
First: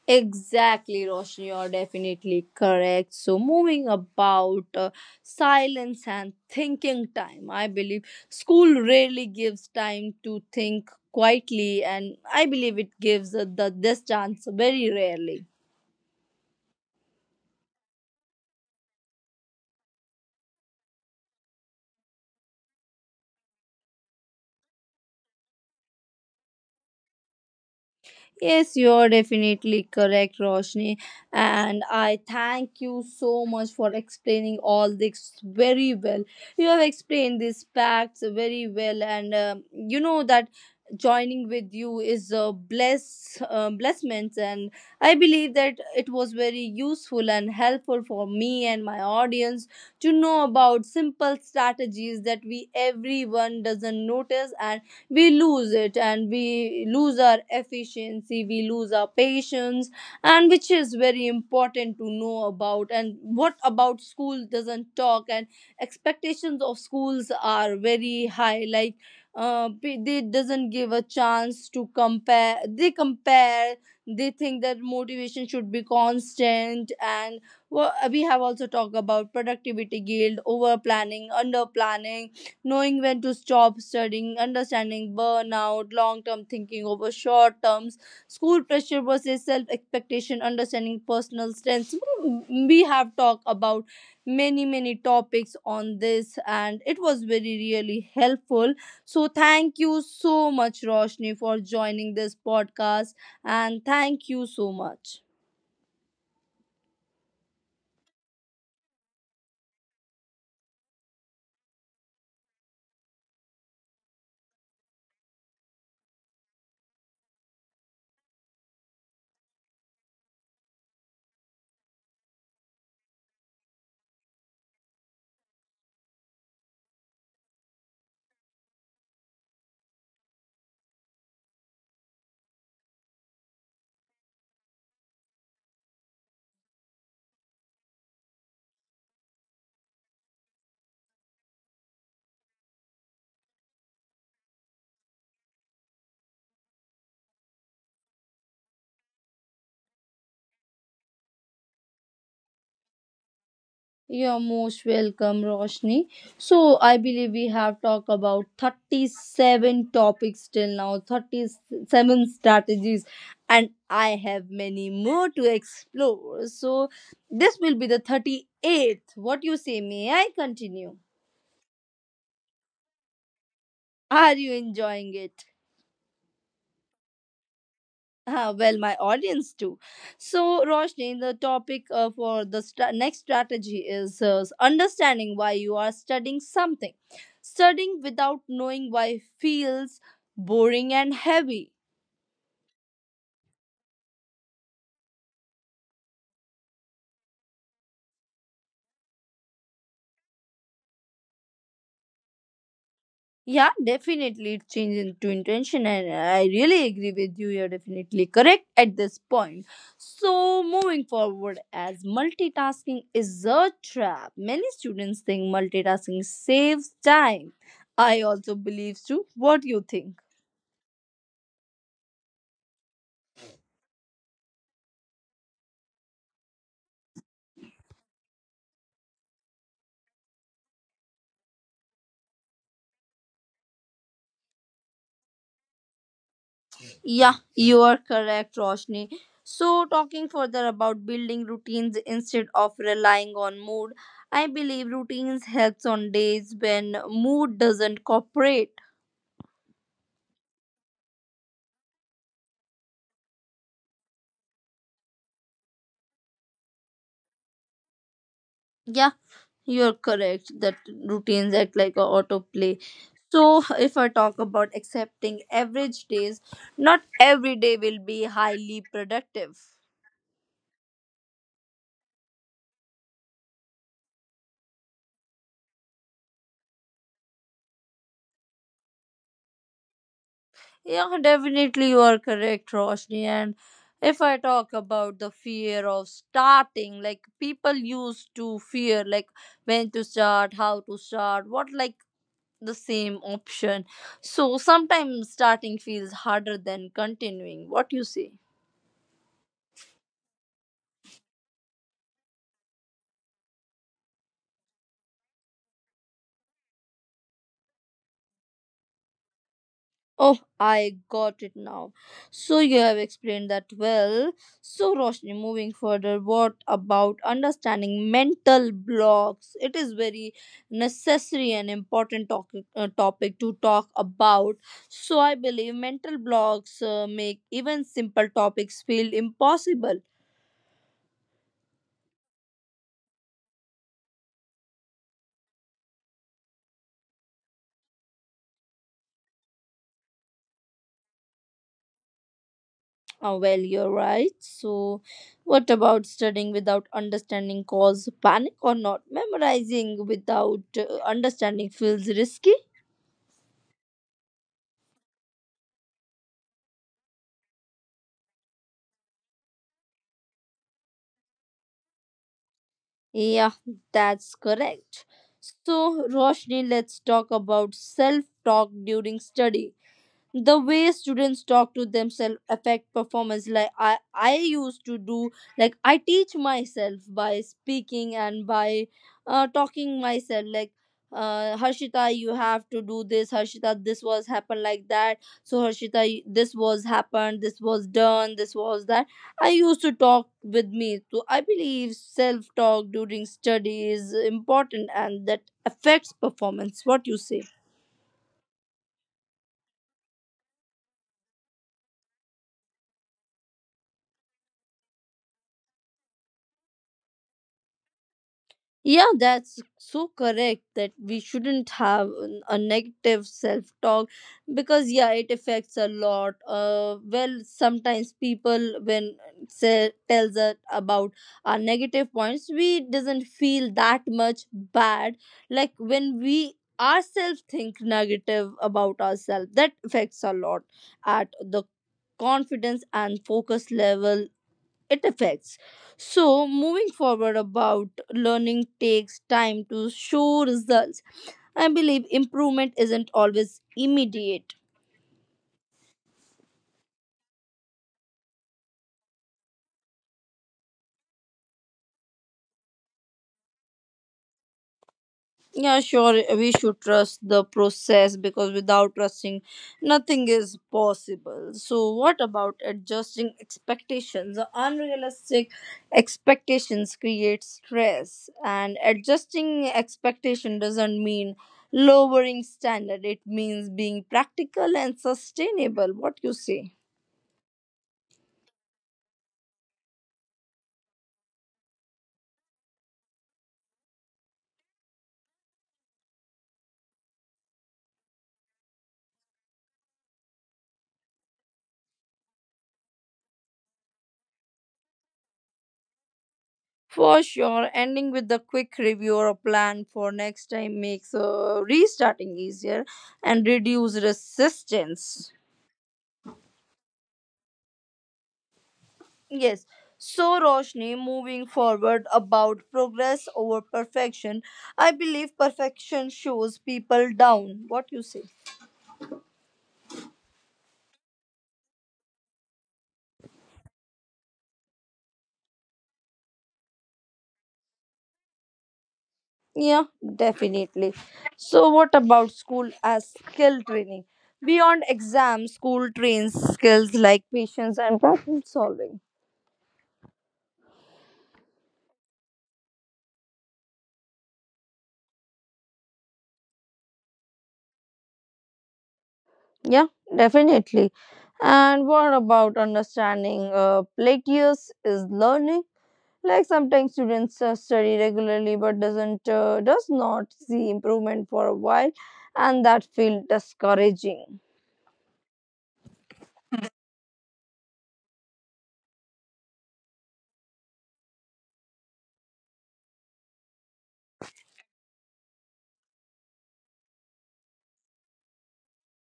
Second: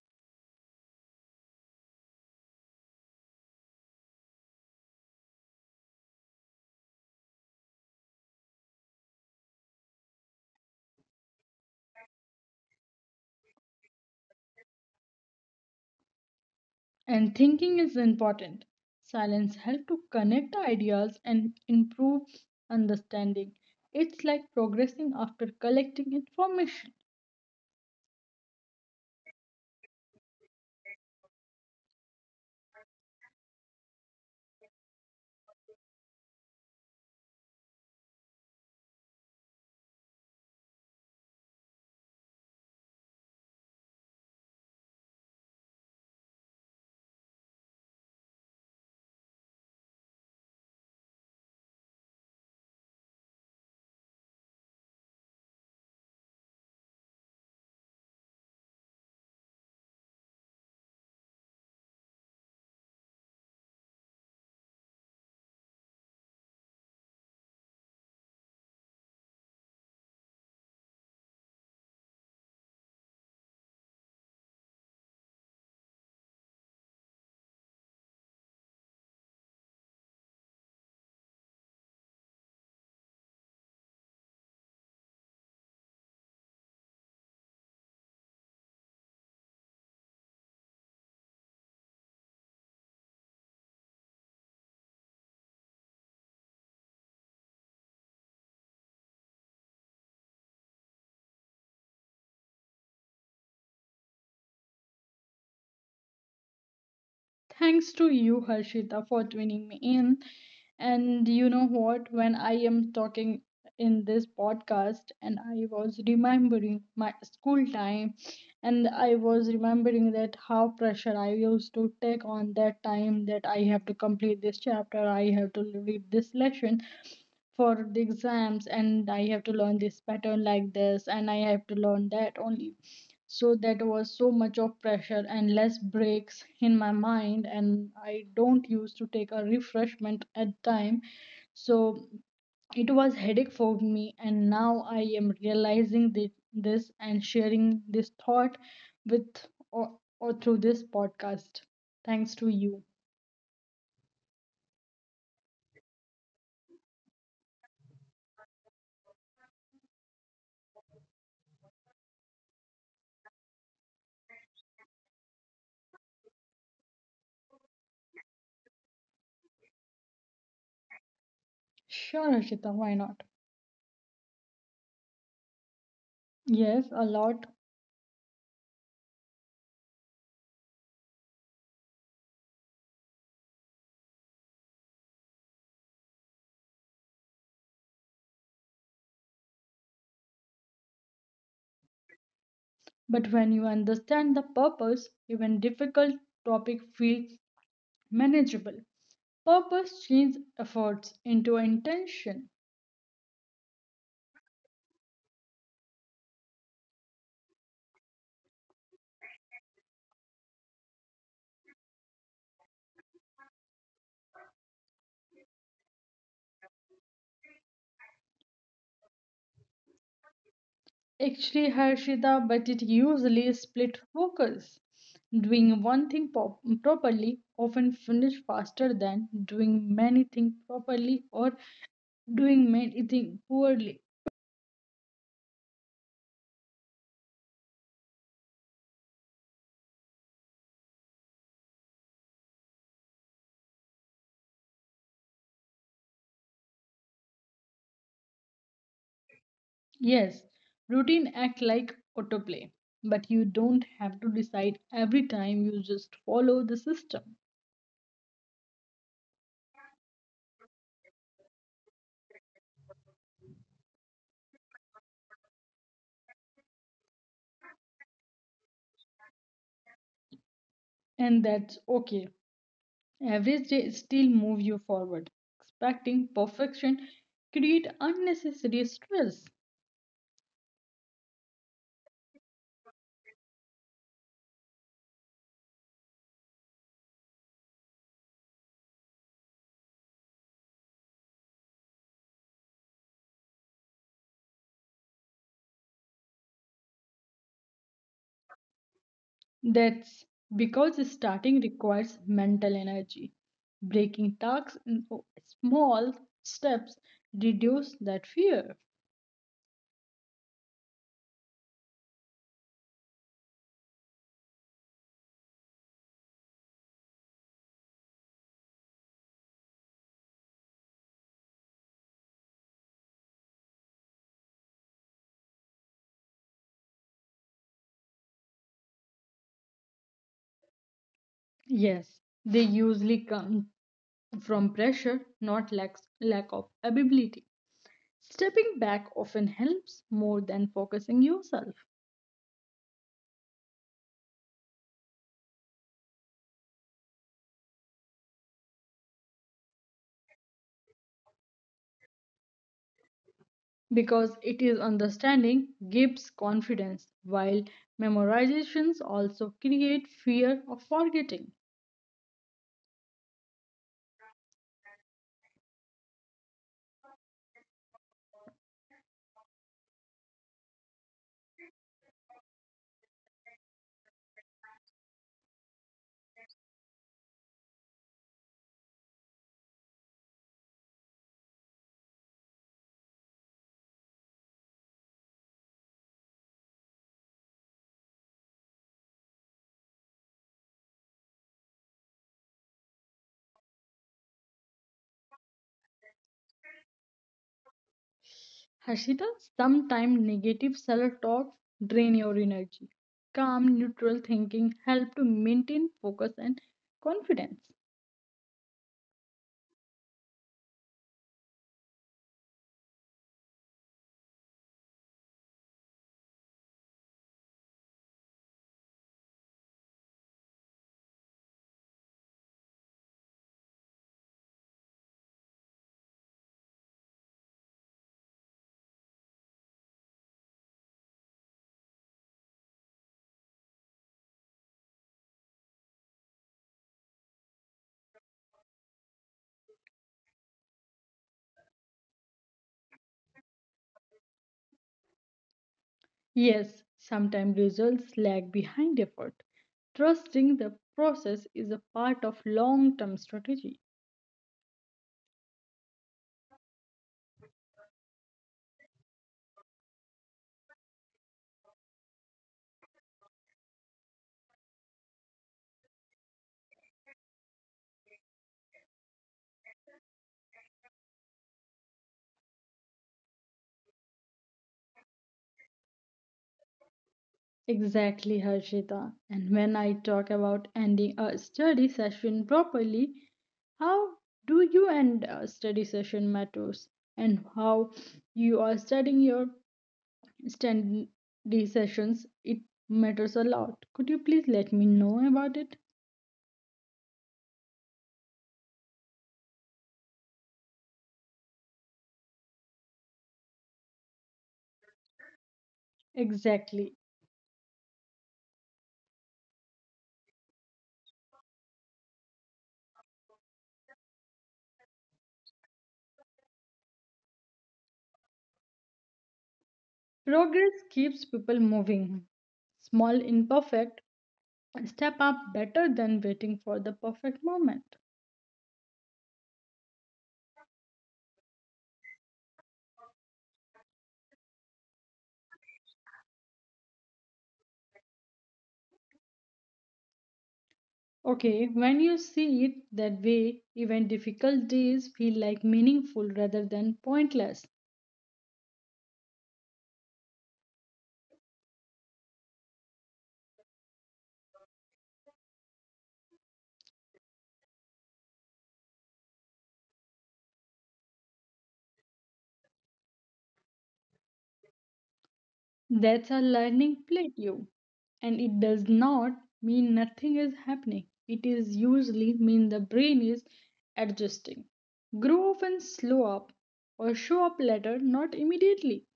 Exactly, Roshni, you're definitely correct. So, moving about silence and thinking time, I believe school rarely gives time to think quietly, and I believe it gives the, this chance very rarely. And thinking is important. Silence helps to connect ideas and improve understanding. It's like progressing after collecting information. Yes, you're definitely correct, Roshni. And I thank you so much for explaining all this very well. You have explained these facts very well, and you know that joining with you is a blessment, and I believe that it was very useful and helpful for me and my audience to know about simple strategies that we everyone doesn't notice and we lose it, and we lose our efficiency, we lose our patience, and which is very important to know about. And what about school doesn't talk, and expectations of schools are very high, like they doesn't give a chance to compare. They compare, they think that motivation should be constant, and well, we have also talked about productivity guild, over planning, under planning, knowing when to stop studying, understanding burnout, long term thinking over short terms, school pressure versus self expectation, understanding personal strengths. Mm, we have talked about many, many topics on this, and it was very, really helpful. So, thank you so much, Roshni, for joining this podcast, and thank you so much. Thanks to you, Harshita, for tuning me in. And you know what? When I am talking in this podcast and I was remembering my school time, and I was remembering that how pressure I used to take on that time that I have to complete this chapter I have to read this lesson for the exams and I have to learn this pattern like this and I have to learn that only so that was so much of pressure and less breaks in my mind and I don't used to take a refreshment at time so it was headache for me and now I am realizing this and sharing this thought with or through this podcast. Thanks to you. You're most welcome, Roshni. So, I believe we have talked about 37 topics till now, 37 strategies, and I have many more to explore. So, this will be the 38th. What you say? May I continue? Sure, Ashita, why not? Are you enjoying it? Yes, a lot. Ah, well, my audience too. So, Roshni, the topic for the next strategy is understanding why you are studying something. Studying without knowing why feels boring and heavy. But when you understand the purpose, even difficult topic feels manageable. Purpose changes efforts into intention. Yeah, definitely it changes into intention, and I really agree with you. You're definitely correct at this point. So, moving forward, as multitasking is a trap, many students think multitasking saves time. I also believe so. What do you think? Actually, Harshita, but it usually split focus. Doing one thing properly often finish faster than doing many things properly or doing many things poorly. Yeah, you are correct, Roshni. So, talking further about building routines instead of relying on mood, I believe routines helps on days when mood doesn't cooperate. Yes, routine act like autoplay, but you don't have to decide every time. You just follow the system, Yeah, you're correct that routines act like a autoplay. So, if I talk about accepting average days, not every day will be highly productive. and that's okay. Average day still move you forward. Expecting perfection create unnecessary stress. Yeah, definitely you are correct, Roshni. And if I talk about the fear of starting, like people used to fear like when to start, how to start, what, like the same option. So sometimes starting feels harder than continuing. What you say? That's because starting requires mental energy. Breaking tasks into small steps reduce that fear. Oh, I got it now. So you have explained that well. So, Roshni, moving further, what about understanding mental blocks? It is very necessary and important talk, topic to talk about. So, I believe mental blocks make even simple topics feel impossible. Yes, they usually come from pressure, not lack of ability. Stepping back often helps more than focusing yourself Oh, well, you're right. So, what about studying without understanding cause panic or not? Memorizing without understanding feels risky. because it is understanding gives confidence, while memorizations also create fear of forgetting. Yeah, that's correct. So, Roshni, let's talk about self talk during study, the way students talk to themselves affect performance. Like I used to do, like I teach myself by speaking and by talking myself like, Harshita, you have to do this, Harshita this was happened like that. So Harshita, this was happened, this was done, this was that. I used to talk with me, so I believe self talk during study is important and that affects performance. What you say? Harshita, sometimes negative self talk drain your energy. Calm, neutral thinking help to maintain focus and confidence. Yeah, that's so correct that we shouldn't have a negative self talk because, yeah, it affects a lot. Well, sometimes people, when say, tells us about our negative points, we doesn't feel that much bad. Like when we ourselves think negative about ourselves, that affects a lot at the confidence and focus level, it affects. So, moving forward about learning takes time to show results. I believe improvement isn't always immediate. Yes, sometimes results lag behind effort. Trusting the process is a part of long term strategy. Yeah, sure. We should trust the process because without trusting, nothing is possible. So, what about adjusting expectations? The unrealistic expectations create stress, and adjusting expectation doesn't mean lowering standard. It means being practical and sustainable. What you say? Exactly, Harshita. And when I talk about ending a study session properly, how do you end a study session matters and how you are studying your study sessions, it matters a lot. Could you please let me know about it? For sure, ending with a quick review or a plan for next time makes restarting easier and reduce resistance. Exactly. Yes. So, Roshni, moving forward about progress over perfection, I believe perfection shows people down. What you say? Progress keeps people moving. Small, imperfect, step up better than waiting for the perfect moment. Yeah, definitely. So, what about school as skill training? Beyond exams, school trains skills like patience and problem solving. Okay, when you see it that way, even difficult days feel like meaningful rather than pointless. Yeah, definitely. And what about understanding? Platius is learning. Like sometimes students study regularly but does not see improvement for a while, and that feels discouraging. That's a learning plateau, and it does not mean nothing is happening. It is usually mean the brain is adjusting. Grow often slow up or show up later, not immediately.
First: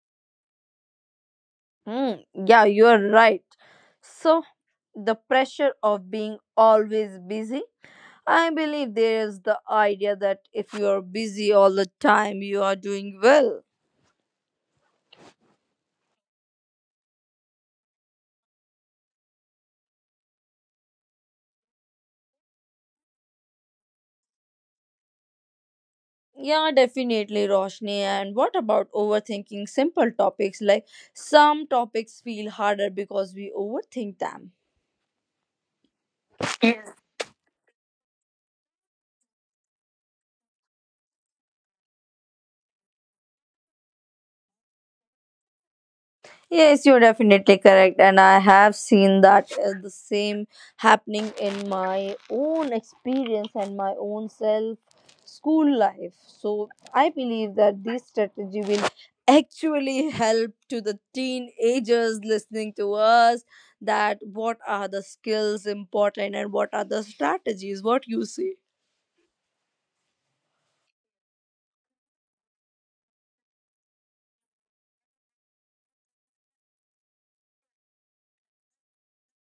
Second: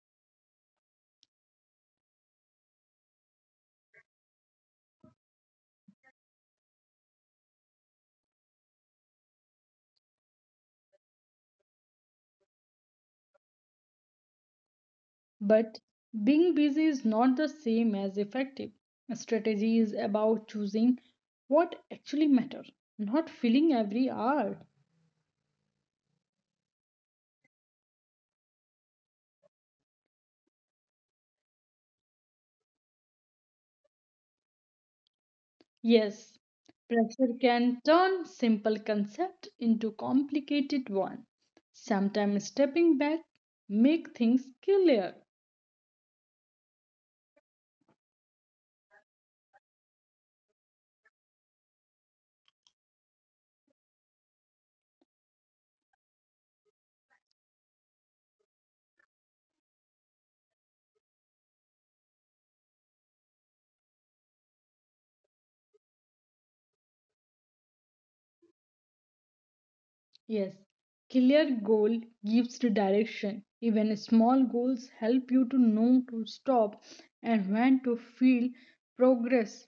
Hmm. Yeah, you are right. So the pressure of being always busy. I believe there is the idea that if you are busy all the time, you are doing well. But being busy is not the same as effective. A strategy is about choosing what actually matters, not filling every hour. Yeah, definitely, Roshni. And what about overthinking simple topics? Like some topics feel harder because we overthink them. Yes, pressure can turn simple concept into complicated one. Sometimes stepping back make things clear. Yes, you're definitely correct, and I have seen that the same happening in my own experience and my own self school life. So I believe that this strategy will actually help to the teenagers listening to us, that what are the skills important and what are the strategies. What you say? Yes, clear goal gives the direction. Even small goals help you to know to stop and when to feel progress.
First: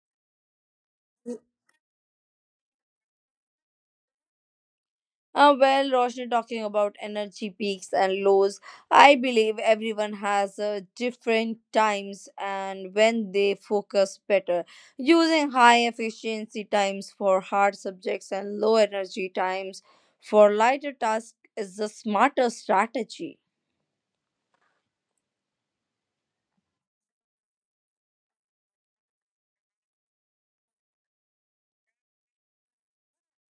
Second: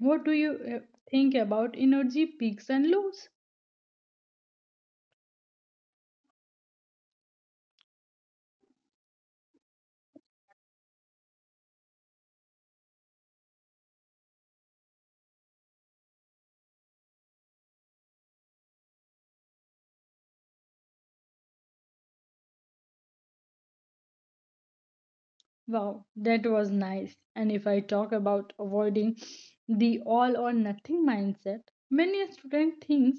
What do you think about energy peaks and lows? Well, Roshni, talking about energy peaks and lows, I believe everyone has different times and when they focus better. Using high efficiency times for hard subjects and low energy times for lighter tasks is the smarter strategy. Wow, that was nice. And if I talk about avoiding the all or nothing mindset, many a student thinks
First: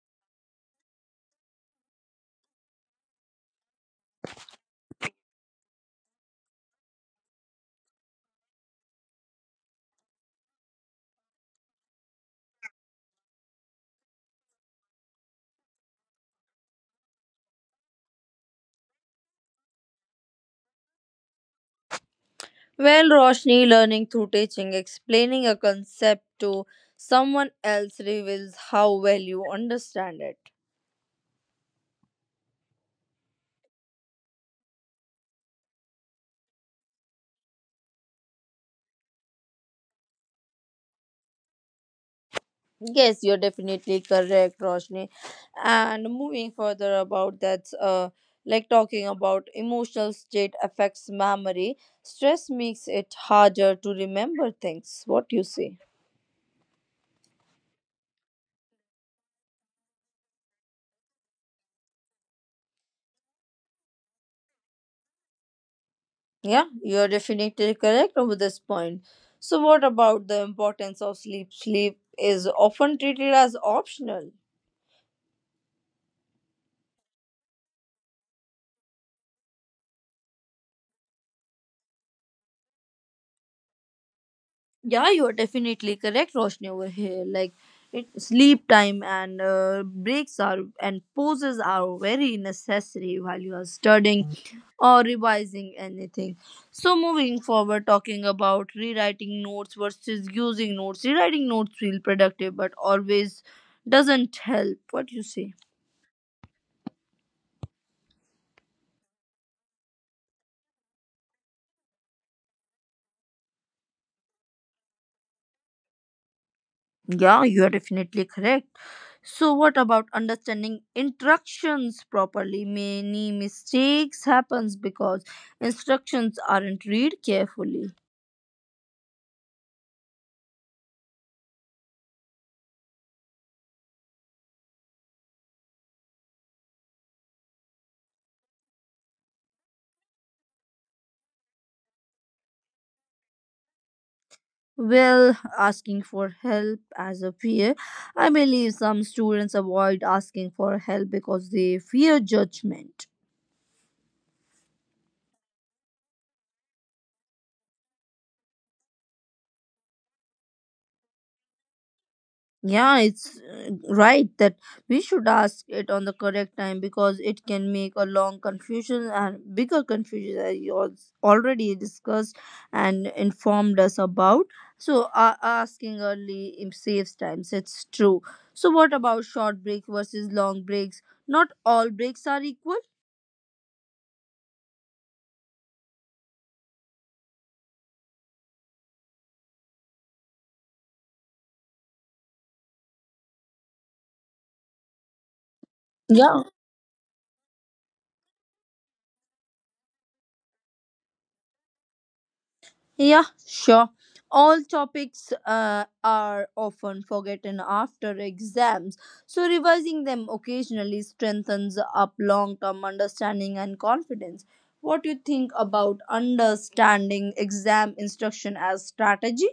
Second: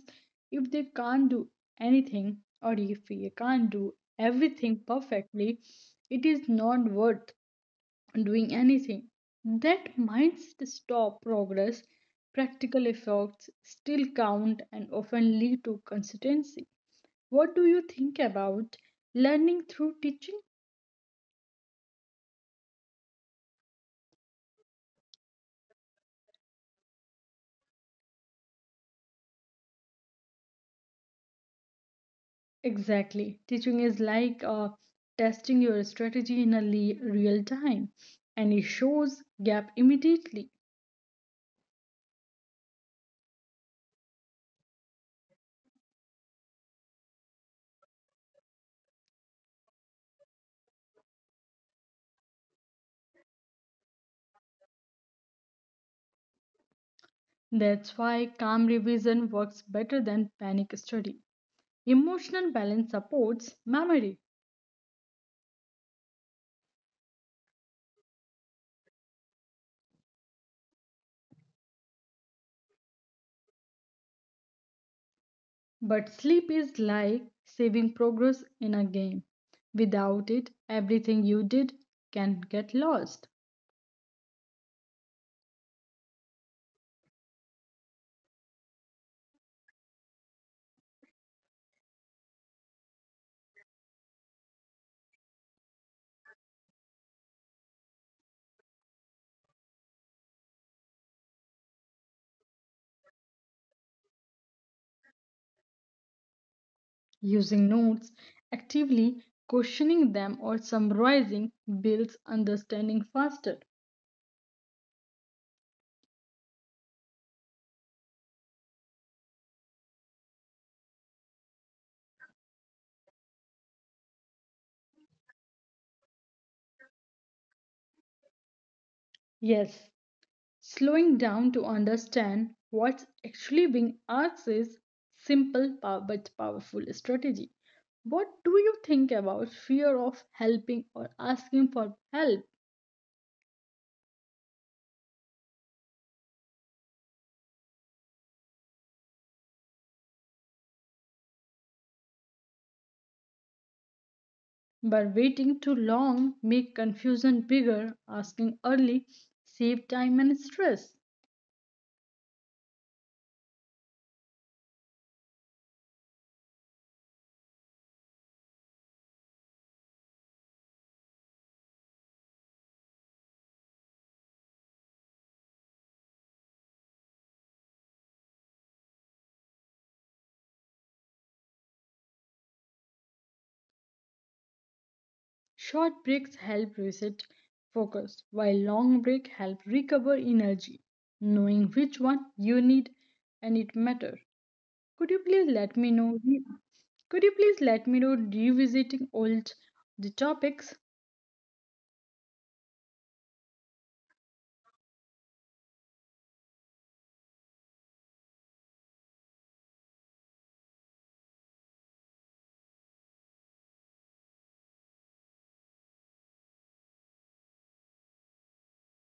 if they can't do anything or if they can't do everything perfectly, it is not worth doing anything. That mindset stop progress, practical effects still count and often lead to consistency. What do you think about learning through teaching? Well, Roshni, learning through teaching, explaining a concept to someone else reveals how well you understand it. Exactly. Teaching is like testing your strategy in a real time, and it shows gap immediately. Yes, you're definitely correct, Roshni. And moving further about that's like talking about emotional state affects memory. Stress makes it harder to remember things. What you say? That's why calm revision works better than panic study. Emotional balance supports memory, Yeah, you're definitely correct over this point. So what about the importance of sleep? Sleep is often treated as optional. but sleep is like saving progress in a game. Without it, everything you did can get lost. Yeah, you are definitely correct, Roshni, over here. Like, it, sleep time and breaks are and pauses are very necessary while you are studying or revising anything. So, moving forward, talking about rewriting notes versus using notes. Rewriting notes feel productive, but always doesn't help. What you say? Using notes, actively questioning them, or summarizing builds understanding faster. Yeah, you are definitely correct. So, what about understanding instructions properly? Many mistakes happens because instructions aren't read carefully. Yes, slowing down to understand what's actually being asked is simple but powerful strategy. What do you think about fear of helping or asking for help? Well, asking for help as a fear. I believe some students avoid asking for help because they fear judgment. But waiting too long make confusion bigger. Asking early save time and stress. Yeah, it's right that we should ask it on the correct time because it can make a long confusion and bigger confusion as you already discussed and informed us about. So, asking early saves times. It's true. So, what about short break versus long breaks? Not all breaks are equal. Short breaks help reset focus, while long break help recover energy. Knowing which one you need and it matter. Could you please let me Yeah. know? Could you please let me know revisiting old the topics? Yeah, sure. All topics are often forgotten after exams, so revising them occasionally strengthens up long-term understanding and confidence. What do you think about understanding exam instruction as strategy?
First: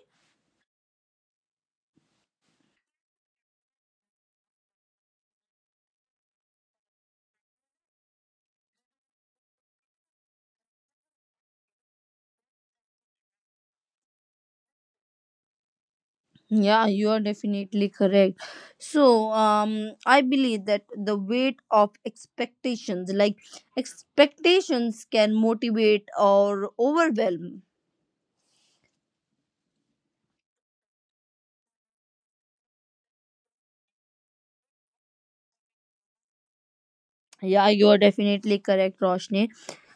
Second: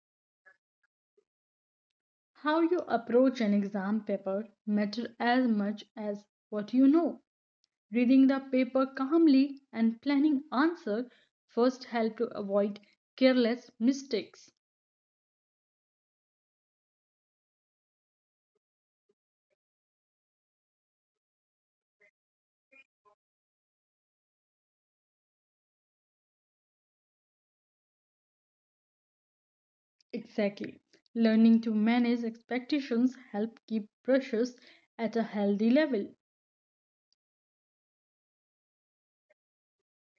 How you approach an exam paper matter as much as what you know. Reading the paper calmly and planning answer first help to avoid careless mistakes. Yeah, you are definitely correct. So, I believe that the weight of expectations, like expectations, can motivate or overwhelm. Exactly. Learning to manage expectations help keep pressures at a healthy level. Yeah, you're definitely correct, Roshni.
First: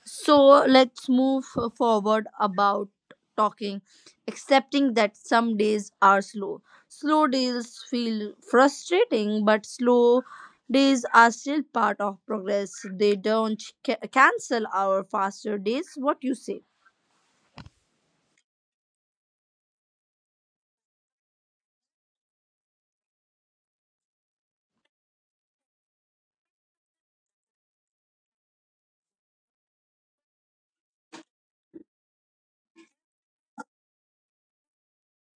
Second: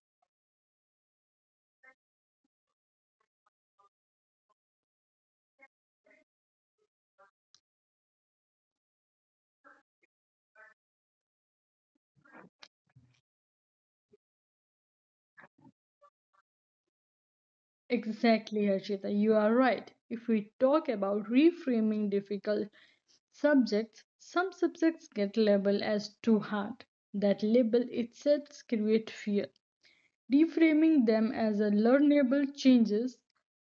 So let's move forward about talking, accepting that some days are slow. Slow days feel frustrating, but slow days are still part of progress. They don't cancel our faster days. What you say? Exactly, Archita. You are right. If we talk about reframing difficult subjects, some subjects get labeled as too hard. That label itself creates fear. Reframing them as a learnable changes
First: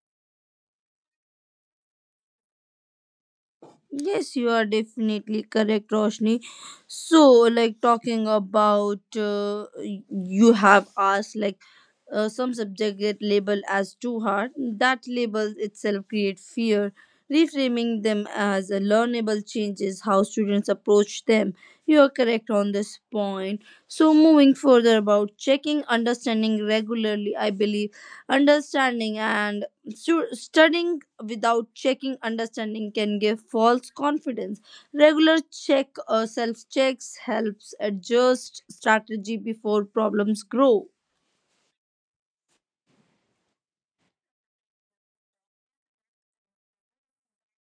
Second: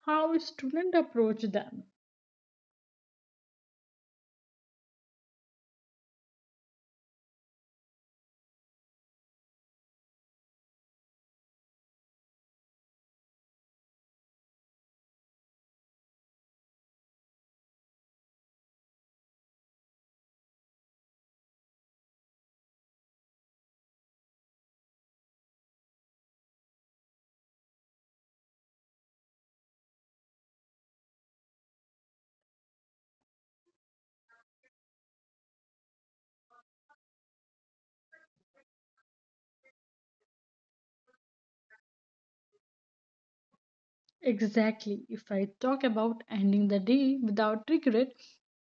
how students approach them. Yes, you are definitely correct, Roshni. So, like talking about, you have asked like, uh, some subjects get labeled as too hard. That label itself creates fear. Reframing them as a learnable changes how students approach them. You are correct on this point. So, moving further about checking understanding regularly, I believe understanding and studying without checking understanding can give false confidence. Regular check or self checks helps adjust strategy before problems grow. Exactly. If I talk about ending the day without regret,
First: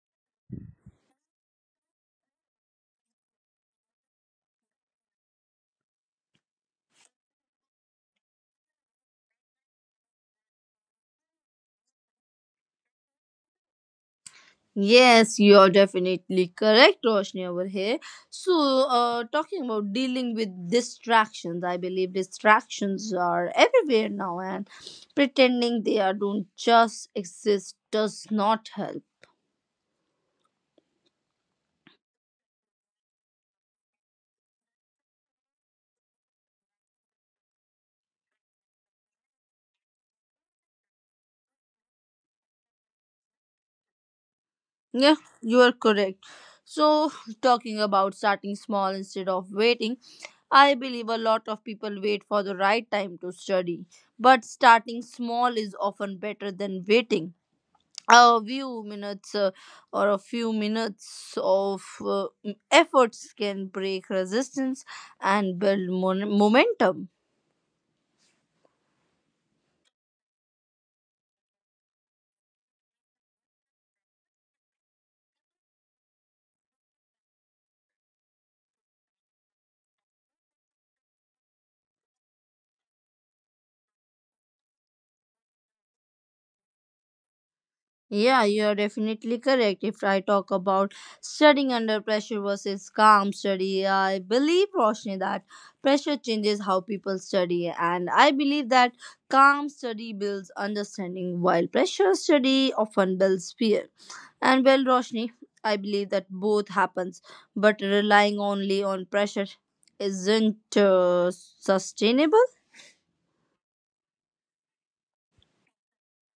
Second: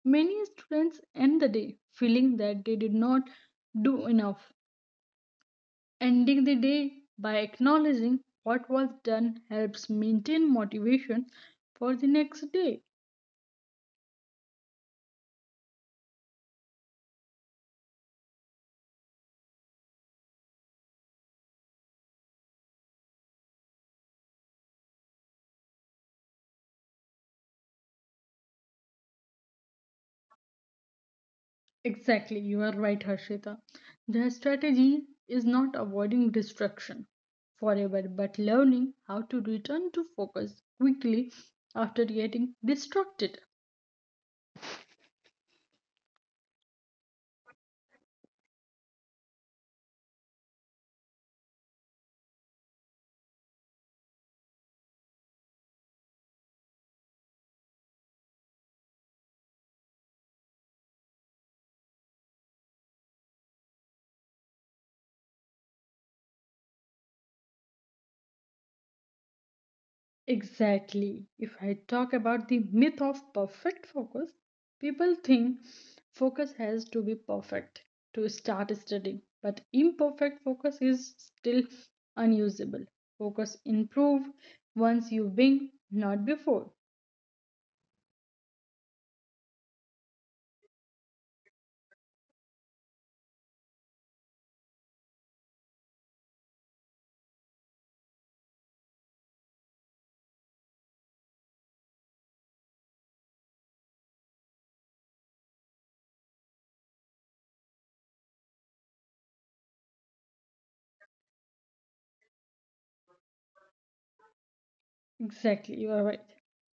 many students end the day feeling that they did not do enough. Ending the day by acknowledging what was done helps maintain motivation for the next day. Yes, you are definitely correct, Roshni, over here. So, talking about dealing with distractions, I believe distractions are everywhere now, and pretending they are don't just exist does not help. Exactly, you are right, Harshita. Their strategy is not avoiding distraction forever but learning how to return to focus quickly after getting distracted. Yeah, you are correct. So, talking about starting small instead of waiting, I believe a lot of people wait for the right time to study, but starting small is often better than waiting. A few minutes or a few minutes of efforts can break resistance and build momentum. Exactly. If I talk about the myth of perfect focus, people think focus has to be perfect to start studying, but imperfect focus is still unusable. Focus improve once you win, not before. Yeah, you are definitely correct. If I talk about studying under pressure versus calm study, I believe, Roshni, that pressure changes how people study, and I believe that calm study builds understanding while pressure study often builds fear. And well, Roshni, I believe that both happens, but relying only on pressure isn't sustainable. Exactly, you are right.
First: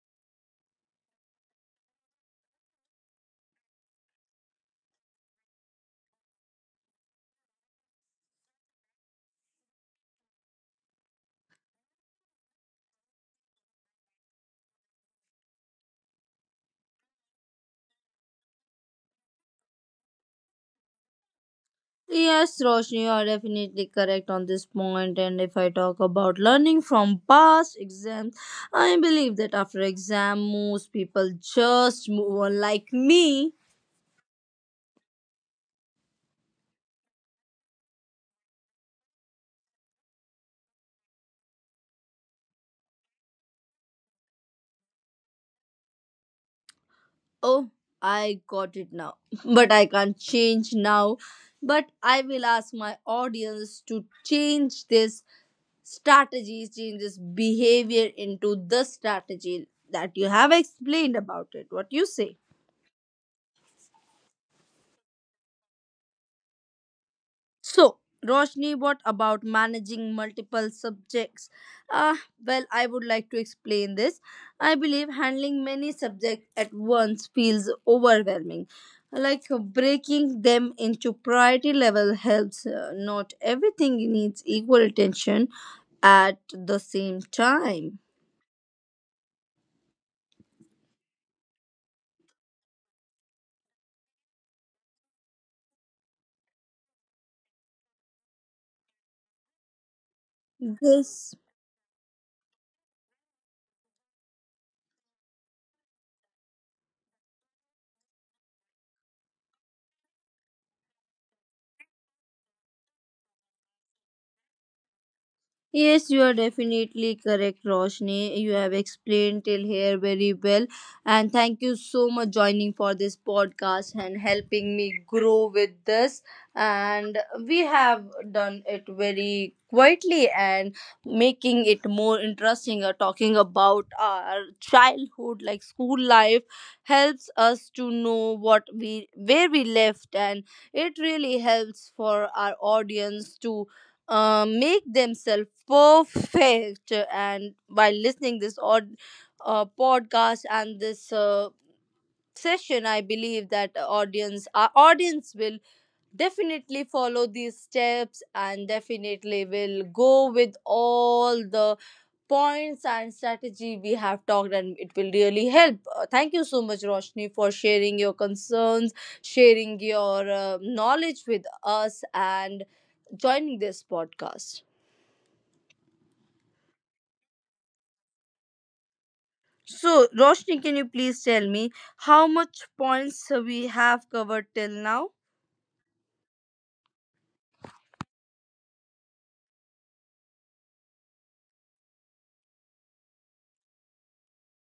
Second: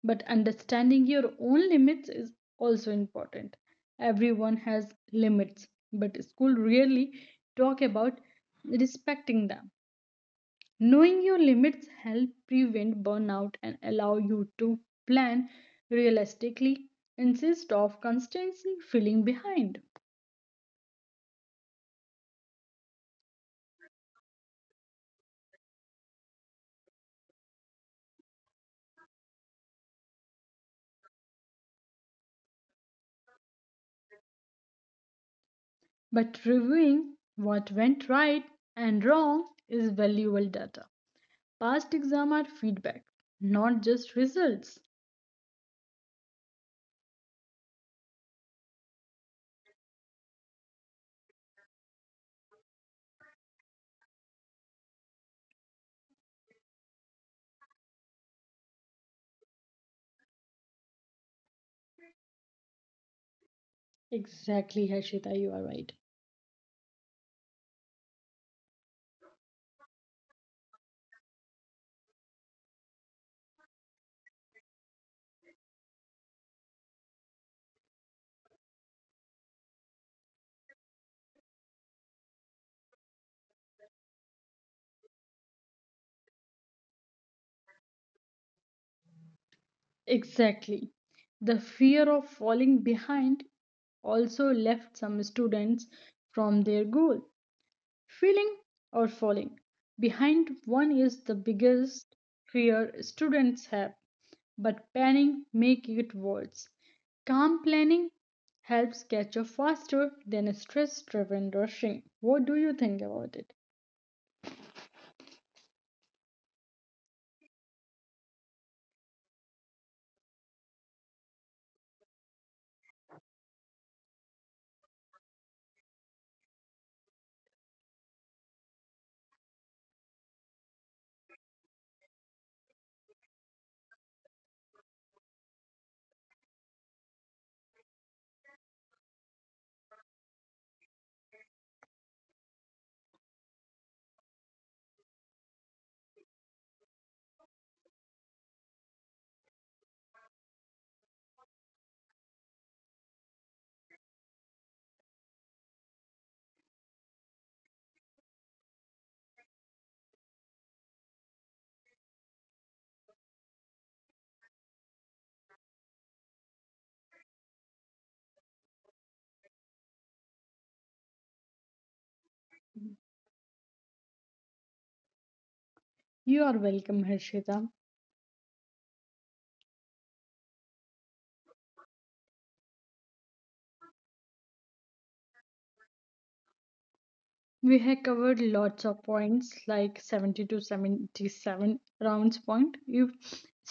But understanding your own limits is also important. Everyone has limits, but school really talk about respecting them. Knowing your limits help prevent burnout and allow you to plan realistically instead of constantly feeling behind. Yes, Roshni, you are definitely correct on this point. And if I talk about learning from past exams, I believe that after exam, most people just move on like me. But reviewing what went right and wrong is valuable data. Past exam are feedback, not just results. Oh, I got it now, but I can't change now. But I will ask my audience to change this. Strategies changes behavior into the strategy that you have explained about it. What you say? Exactly, Harshita, you are right. So Roshni, what about managing multiple subjects? Uh, well I would like to explain this. I believe handling many subjects at once feels overwhelming. Like, breaking them into priority level helps, not everything needs equal attention at the same time. Exactly. The fear of falling behind also left some students from their goal. Failing or falling. Behind one This, is the biggest fear students have, but planning makes it worse. Calm planning helps catch up faster than stress driven rushing. What do you think about it? yes, you are definitely correct, Roshni. You have explained till here very well. And thank you so much joining for this podcast and helping me grow with this. And we have done it very quietly and making it more interesting, talking about our childhood like school life helps us to know what we where we left, and it really helps for our audience to make themselves perfect. And by listening this odd podcast and this session, I believe that audience, our audience will definitely follow these steps and definitely will go with all the points and strategy we have talked, and it will really help. Thank you so much, Roshni, for sharing your concerns, sharing your knowledge with us and joining this podcast. You are welcome, Harshita. So, Roshni, can you please tell me how much points we have covered till now? We have covered lots of points like 70 to 77 rounds point. If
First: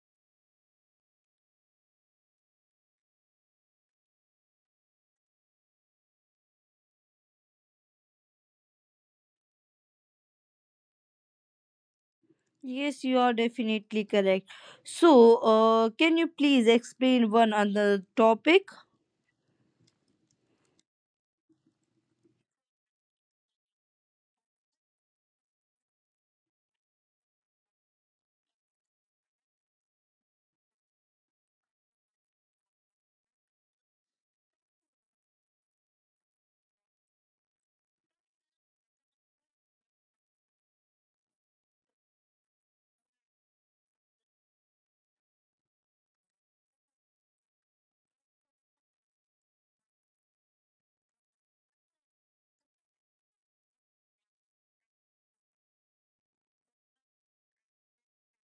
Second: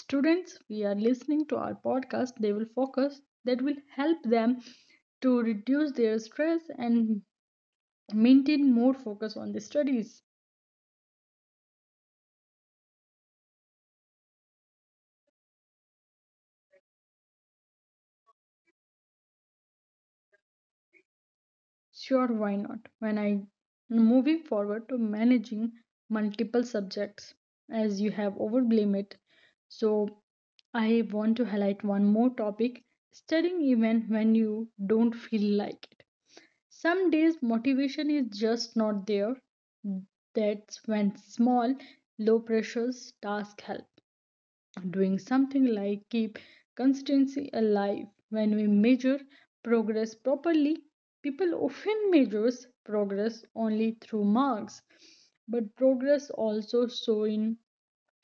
students we are listening to our podcast, they will focus that will help them to reduce their stress and maintain more focus on the studies. Yes, you are definitely correct. So, can you please explain one other topic? Sure, why not? When I moving forward to managing multiple subjects, as you have overblamed it, so I want to highlight one more topic studying even when you don't feel like it. Some days motivation is just not there. That's when small, low pressures task help doing something like keep consistency alive when we measure progress properly people often measures progress only through marks but progress also show in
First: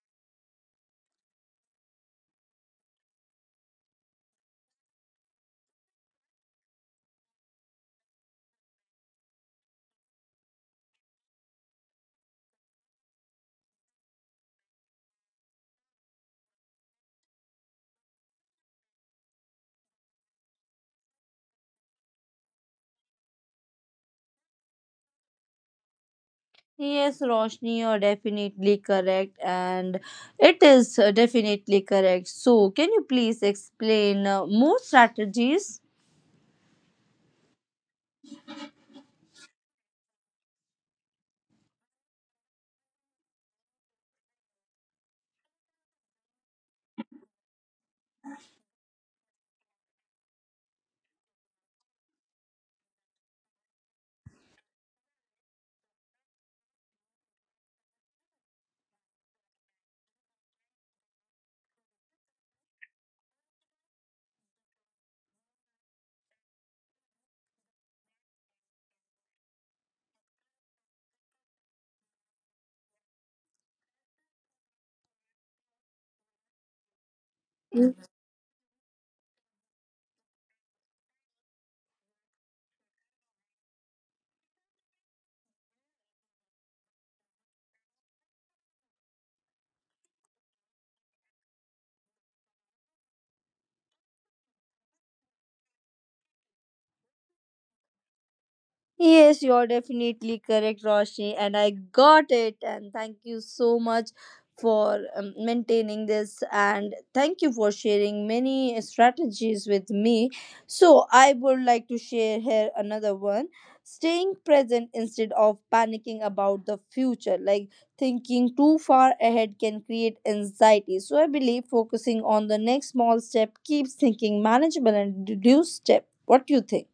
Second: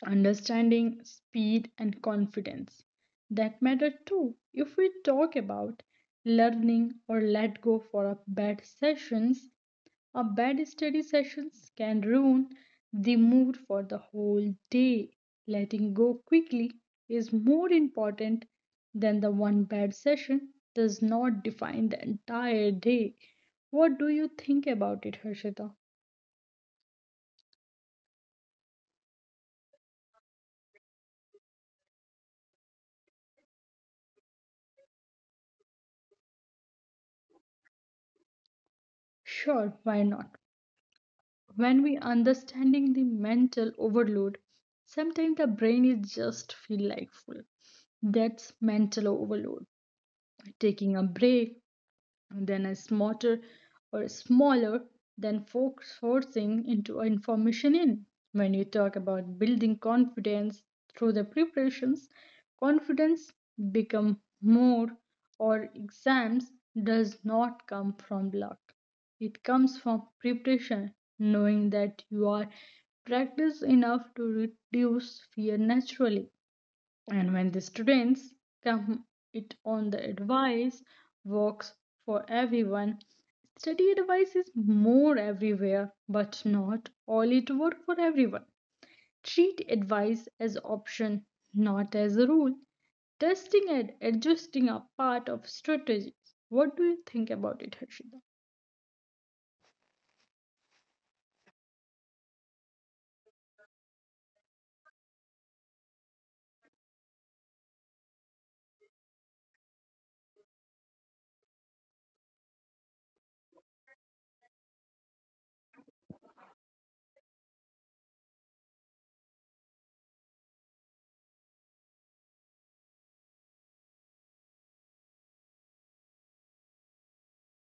understanding speed and confidence that matter too if we talk about learning or let go for a bad sessions a bad study sessions can ruin the mood for the whole day. Letting go quickly is more important than the one bad session does not define the entire day. What do you think about it, Harshita? Yes, Roshni, you're definitely correct, and it is definitely correct. So, can you please explain more strategies? Sure, why not? When we understanding the mental overload, sometimes the brain is just feel like full. That's mental overload. Taking a break and then a smarter or smaller than folk forcing into information in. When you talk about building confidence through the preparations, confidence become more or exams does not come from luck. It comes from preparation, knowing that you are practiced enough to reduce fear naturally and when the students come it on the advice works for everyone study advice is more everywhere but not all it work for everyone treat advice as option not as a rule testing and adjusting are part of strategies what do you think about it Harshita? Yes, you're definitely correct, Roshni, and I got it. And thank you so much for maintaining this, and thank you for sharing many strategies with me. So, I would like to share here another one, staying present instead of panicking about the future. Like thinking too far ahead can create anxiety. So, I believe focusing on the next small step keeps thinking manageable and reduce step. What do you think?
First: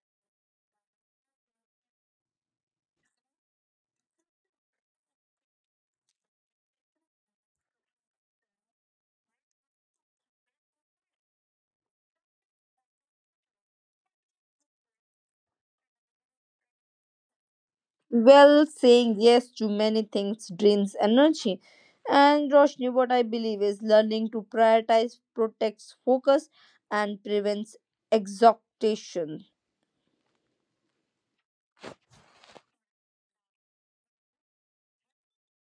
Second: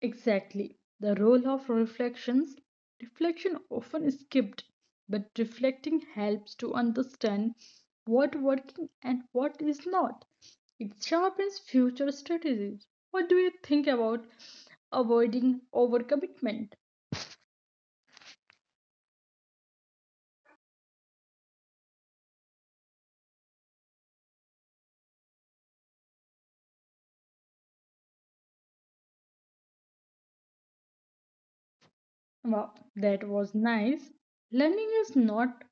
Exactly. The role of reflections. Reflection often is skipped, but reflecting helps to understand what working and what is not. It sharpens future strategies. What do you think about avoiding overcommitment? Well, saying yes to many things drains energy. And Roshni, what I believe is learning to prioritize protects focus and prevents exhaustion. Wow, that was nice. Learning is not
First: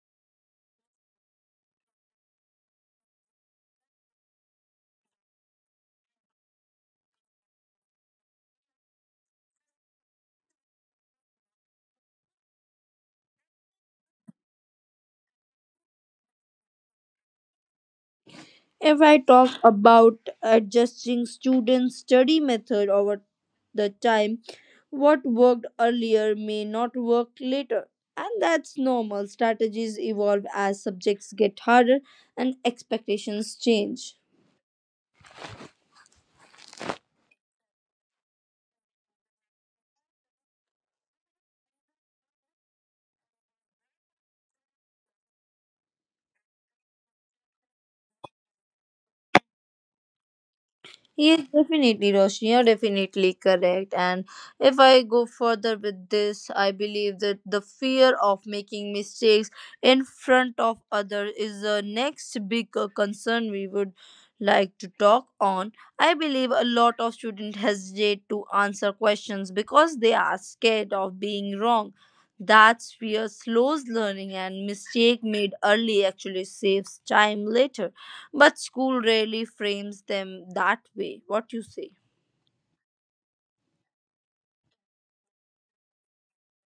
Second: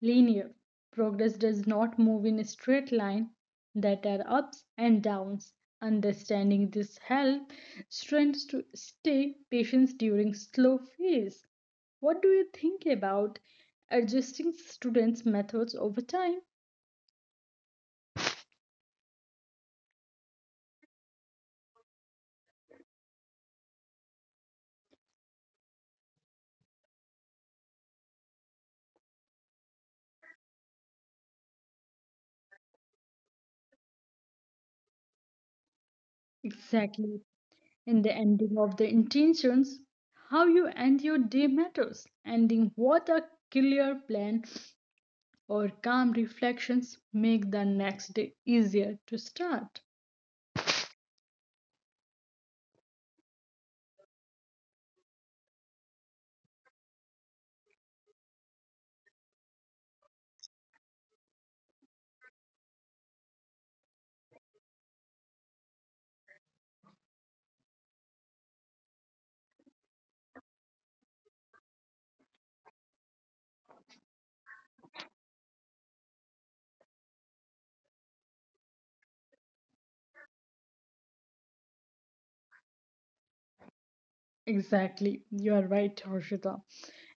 linear. Progress does not move in a straight line. There are ups and downs. Understanding this helps students to stay patient during slow phase. What do you think about adjusting students' methods over time? If I talk about adjusting students' study method over the time, what worked earlier may not work later. And that's normal. Strategies evolve as subjects get harder and expectations change. Exactly. In the ending of the intentions, how you end your day matters. Ending what a clear plan or calm reflections make the next day easier to start. Yes, definitely, Roshni. You're definitely correct. And if I go further with this, I believe that the fear of making mistakes in front of others is the next big concern we would like to talk on. I believe a lot of students hesitate to answer questions because they are scared of being wrong. That fear slows learning, and mistake made early actually saves time later. But school really frames them that way. What you say? Exactly, you are right, Harshita.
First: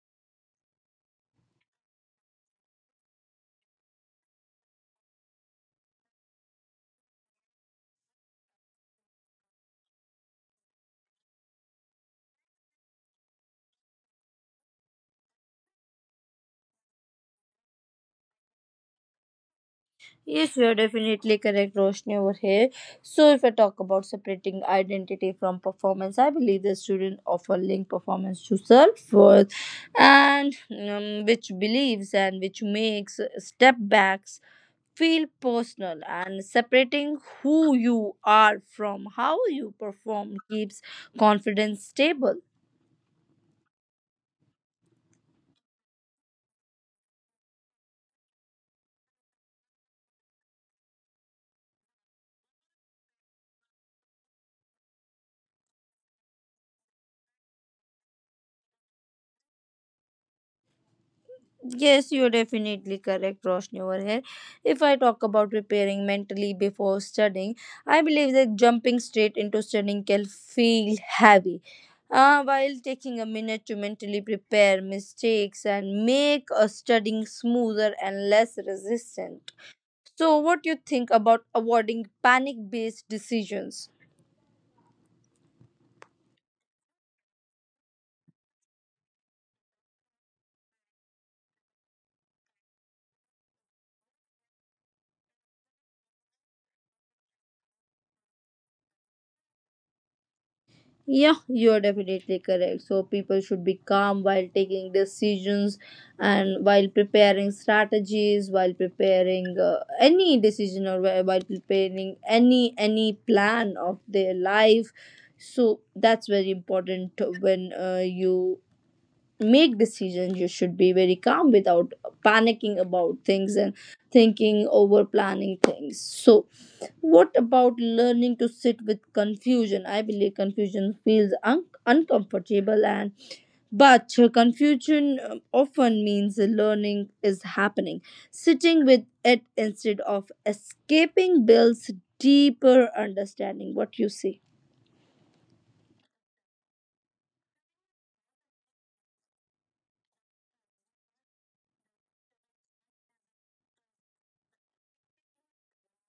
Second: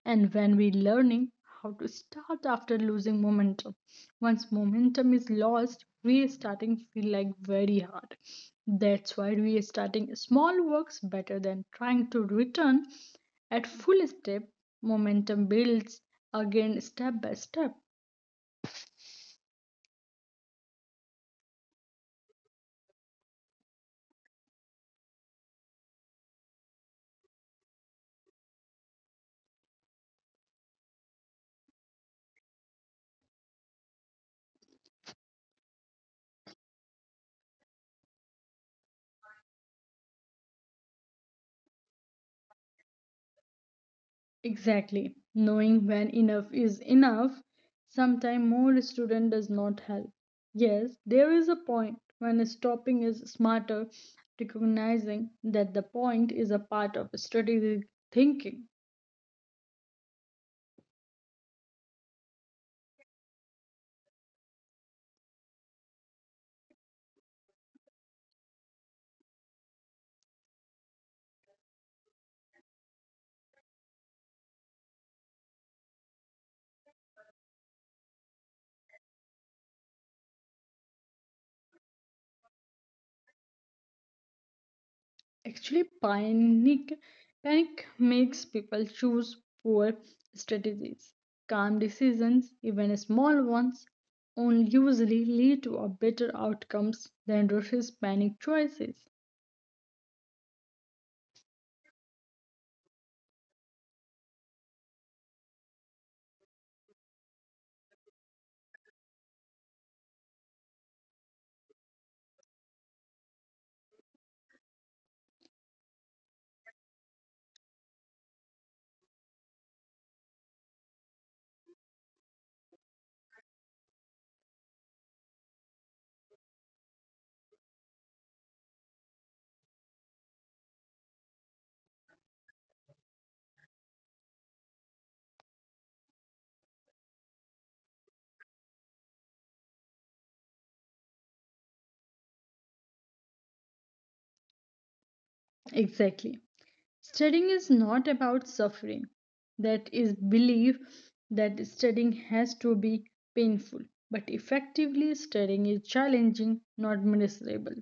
And when we learning how to start after losing momentum, once momentum is lost, restarting feel like very hard. That's why restarting small works better than trying to return at full step. Momentum builds again step by step. Yes, you are definitely correct, Roshni, over here. So, if I talk about separating identity from performance, I believe the student often link performance to self worth, and which believes and which makes step backs feel personal. And separating who you are from how you perform keeps confidence stable. Exactly. Knowing when enough is enough, sometime more student does not help. Yes, there is a point when stopping is smarter, recognizing that the point is a part of strategic thinking. Yes, you're definitely correct, Roshni, over here. If I talk about preparing mentally before studying, I believe that jumping straight into studying can feel heavy. While taking a minute to mentally prepare mistakes and make a studying smoother and less resistant. So, what do you think about avoiding panic based decisions? Actually, panic makes people choose poor strategies. Calm decisions, even small ones, only usually lead to a better outcomes than rushes panic choices. Yeah, you're definitely correct. So people should be calm while taking decisions and while preparing strategies, while preparing any decision or while preparing any plan of their life. So that's very important when you make decisions. You should be very calm without panicking about things and thinking over planning things. So what about learning to sit with confusion? I believe confusion feels uncomfortable, and but confusion often means learning is happening. Sitting with it instead of escaping builds deeper understanding. What you say? Exactly. Studying is not about suffering. That is belief that studying has to be painful. But effectively studying is challenging, not miserable.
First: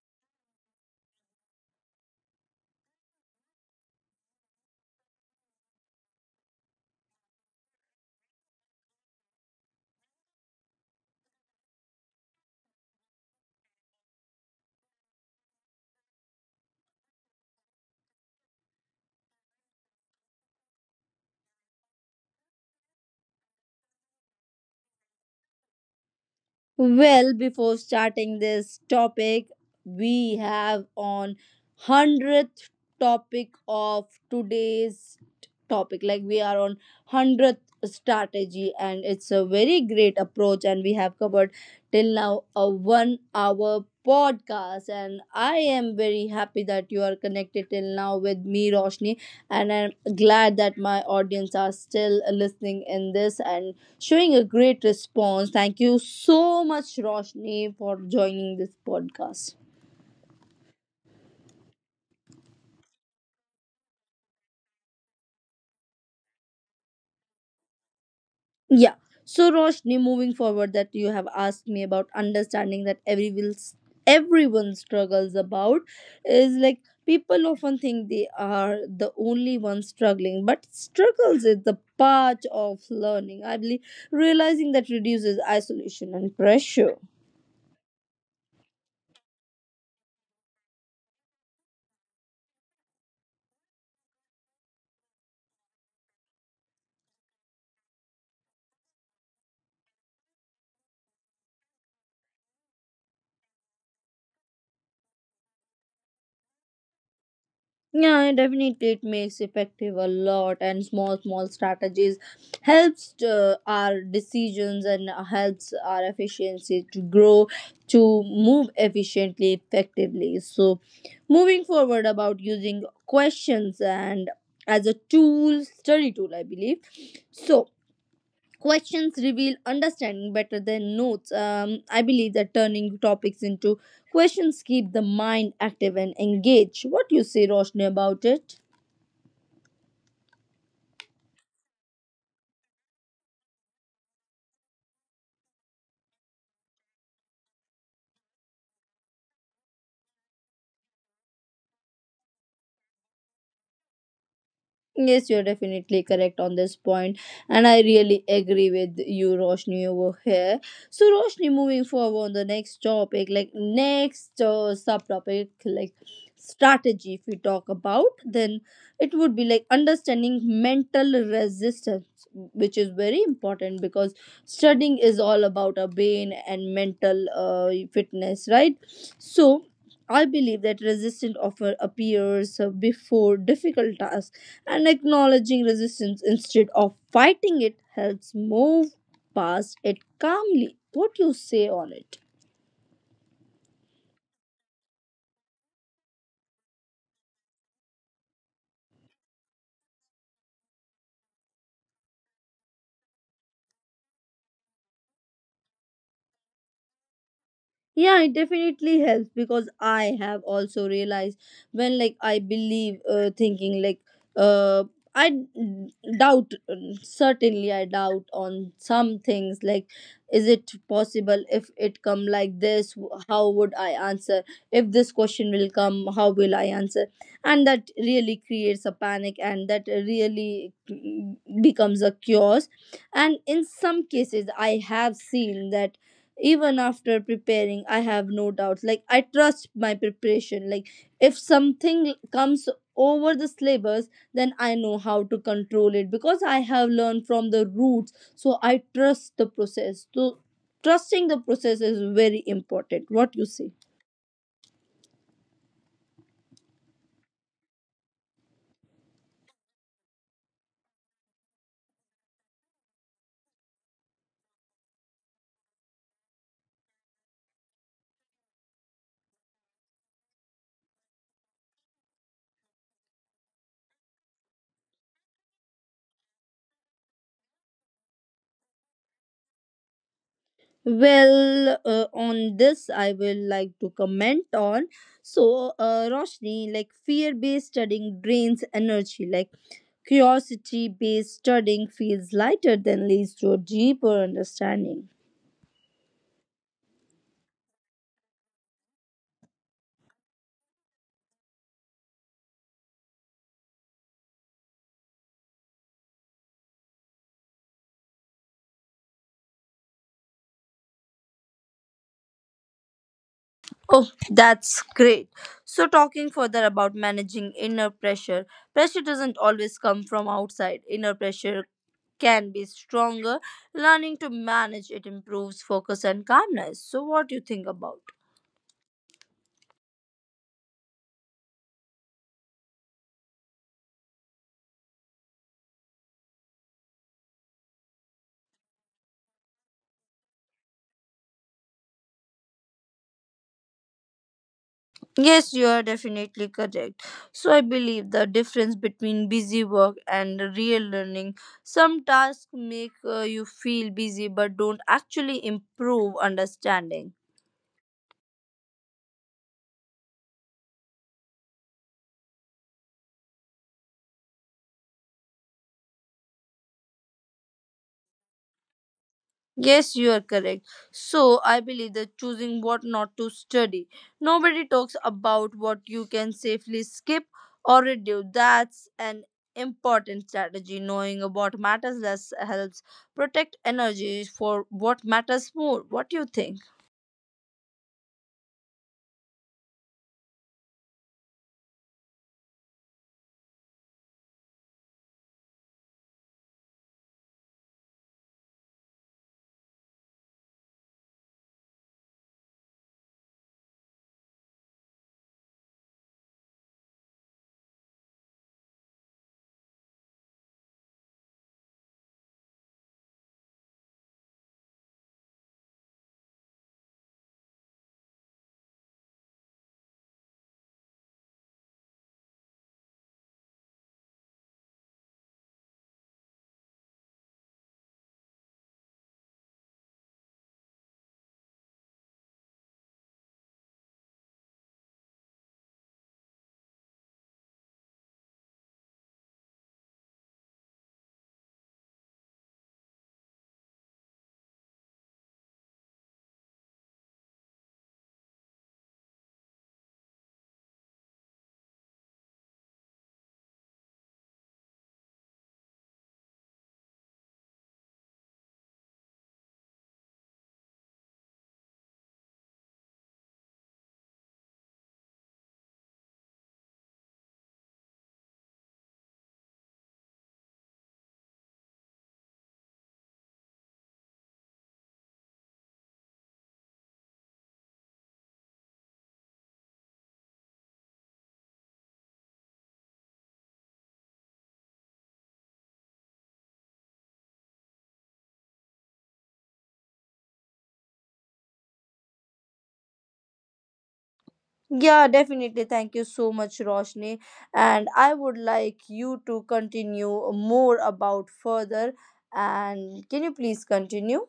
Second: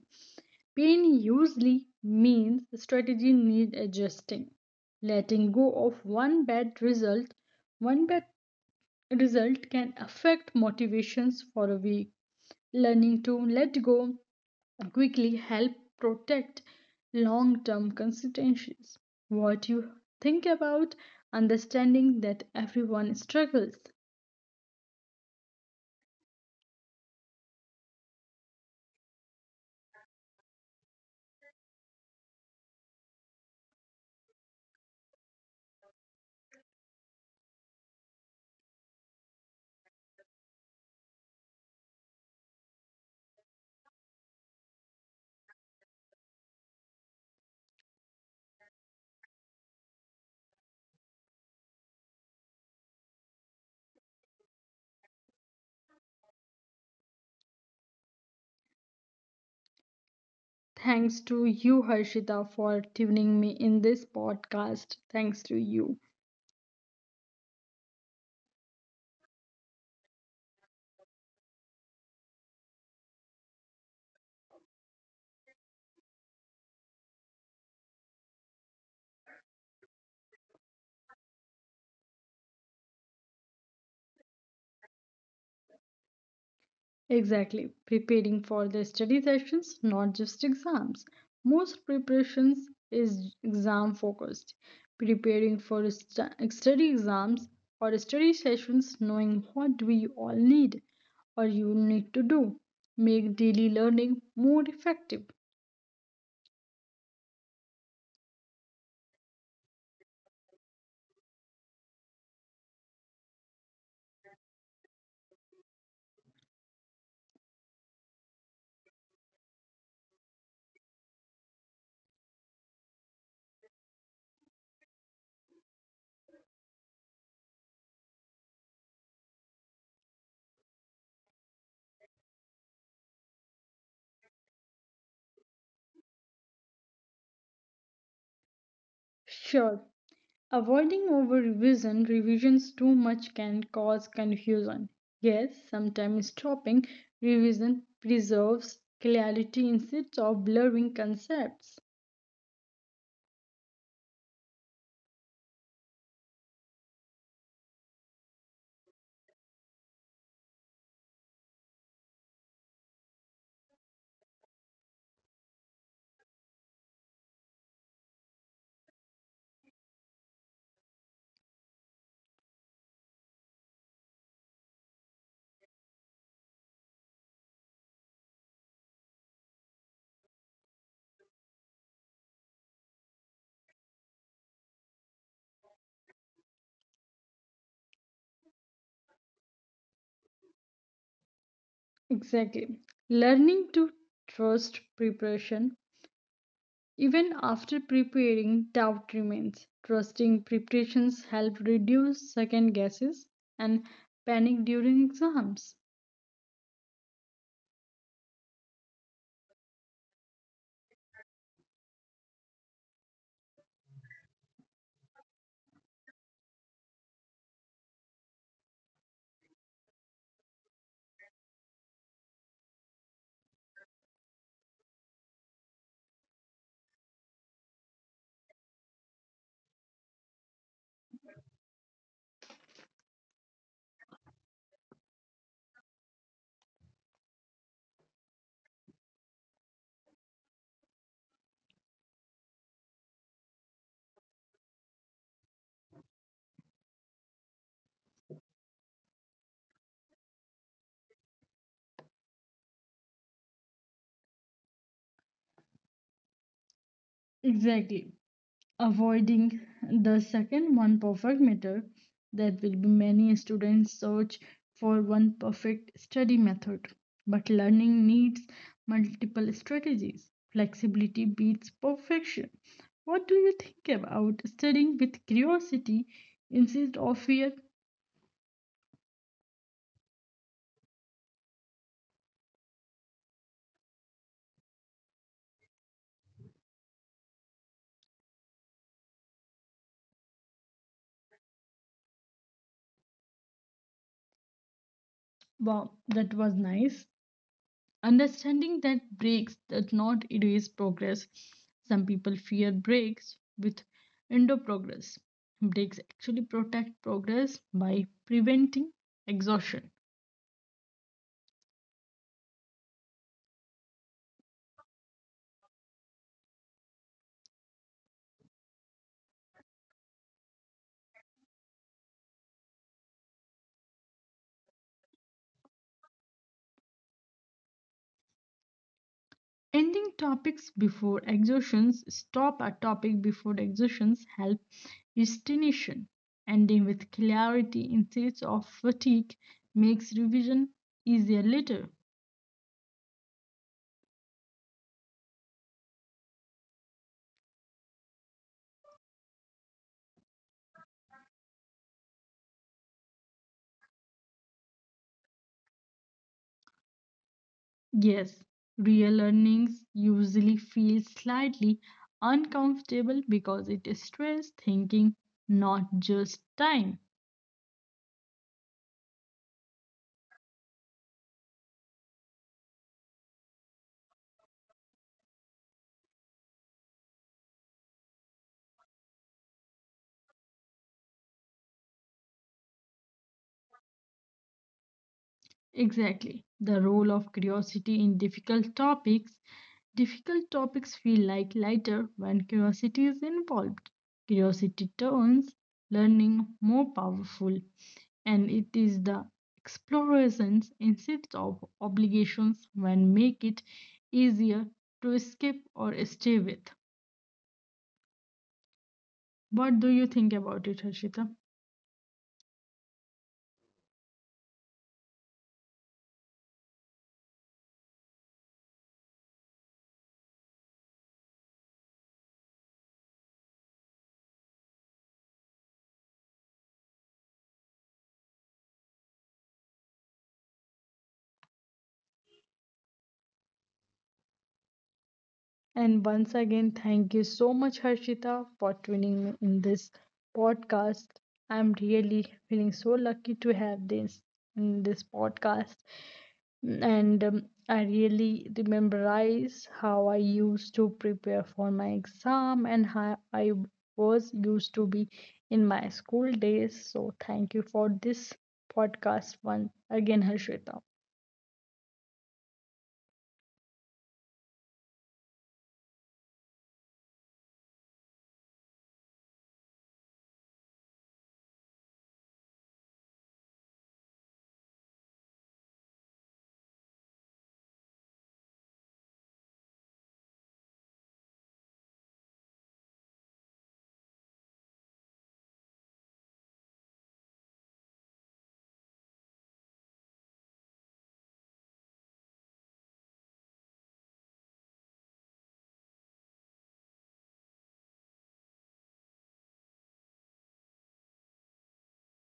Pain usually means the strategy needs adjusting. Letting go of one bad result can affect motivations for a week. Learning to let go quickly help protect long term constituencies. What you think about understanding that everyone struggles? Well, before starting this topic, we have on 100th topic of today's topic. Like we are on 100th strategy, and it's a very great approach and we have covered till now a 1 hour podcast, and I am very happy that you are connected till now with me Roshni and I'm glad that my audience are still listening in this and showing a great response. Thank you so much, Roshni, for joining this podcast. Thanks to you, Harshita, for tuning me in this podcast. Thanks to you. Yeah. So, Roshni, moving forward, that you have asked me about understanding that everyone struggles about, is like people often think they are the only ones struggling, but struggles is the part of learning. I believe realizing that reduces isolation and pressure. Exactly, preparing for their study sessions, not just exams. Most preparations is exam focused. Preparing for study exams or study sessions, knowing what we all need or you need to do, make daily learning more effective. Yeah, definitely it makes effective a lot, and small strategies helps our decisions and helps our efficiency to grow, to move efficiently effectively. So moving forward about using questions and as a tool, study tool I believe. So questions reveal understanding better than notes. I believe that turning topics into questions keep the mind active and engaged. What do you say, Roshni, about it? Sure. Avoiding over revision, revisions too much can cause confusion. Yes, sometimes stopping revision preserves clarity instead of blurring concepts. Yes, you're definitely correct on this point, and I really agree with you, Roshni, over here. So, Roshni, moving forward on the next topic, like next subtopic, like strategy, if we talk about, then it would be like understanding mental resistance, which is very important because studying is all about our brain and mental fitness, right? So, I believe that resistance often appears before difficult tasks, and acknowledging resistance instead of fighting it helps move past it calmly. What do you say on it? Exactly. Learning to trust preparation. Even after preparing, doubt remains. Trusting preparations help reduce second guesses and panic during exams. Yeah, it definitely helps, because I have also realized when like I believe thinking like uh doubt. Certainly I doubt on some things, like is it possible if it come like this, how would I answer, if this question will come how will I answer, and that really creates a panic, and that really becomes a chaos. And in some cases I have seen that even after preparing I have no doubts, like I trust my preparation. Like if something comes over the syllabus, then I know how to control it because I have learned from the roots, so I trust the process. So trusting the process is very important. What you say? Exactly. Avoiding the second one perfect method, that will be many students search for one perfect study method, but learning needs multiple strategies. Flexibility beats perfection. What do you think about studying with curiosity instead of fear? Well on this I will like to comment on. So Roshni, like fear based studying drains energy, like curiosity based studying feels lighter than leads to a deeper understanding. Wow, that was nice. Understanding that breaks does not erase progress. Some people fear breaks with endo progress. Breaks actually protect progress by preventing exhaustion. Oh, that's great. So, talking further about managing inner pressure, pressure doesn't always come from outside. Inner pressure can be stronger. Learning to manage it improves focus and calmness. So, what do you think about? Ending topics before exhaustions, stop a topic before exhaustions help retention. Ending with clarity instead of fatigue makes revision easier later. Yes, you are definitely correct. So, I believe the difference between busy work and real learning. Some tasks make you feel busy but don't actually improve understanding. Yes, real earnings usually feel slightly uncomfortable because it stresses thinking, not just time. Yes, you are correct. So, I believe that choosing what not to study. Nobody talks about what you can safely skip or reduce. That's an important strategy. Knowing what matters less helps protect energy for what matters more. What do you think? Exactly. The role of curiosity in difficult topics. Difficult topics feel like lighter when curiosity is involved. Curiosity turns learning more powerful, and it is the explorations instead of obligations when make it easier to escape or stay with. What do you think about it, Harshita? And once again, thank you so much, Harshita, for tuning me in this podcast. I'm really feeling so lucky to have this in this podcast. And I really rememberize how I used to prepare for my exam and how I was used to be in my school days. So thank you for this podcast one again, Harshita. Yeah, definitely. Thank you so much, Roshni. And I would like you to continue more about further. And can you please continue,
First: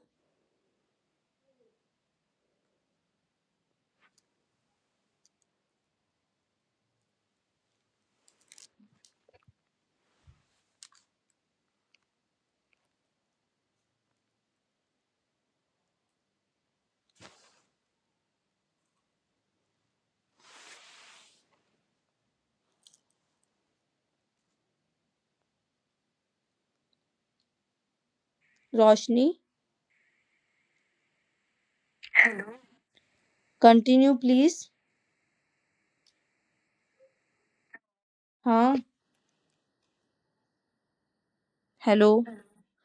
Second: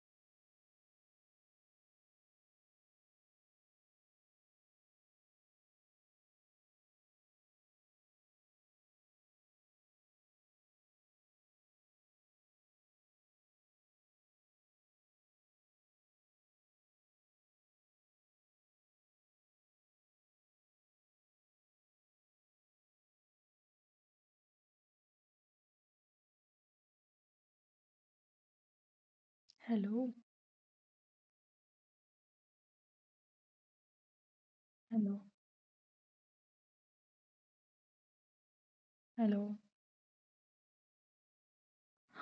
Roshni? Hello. Continue, please. Hello. हाँ hello. Hello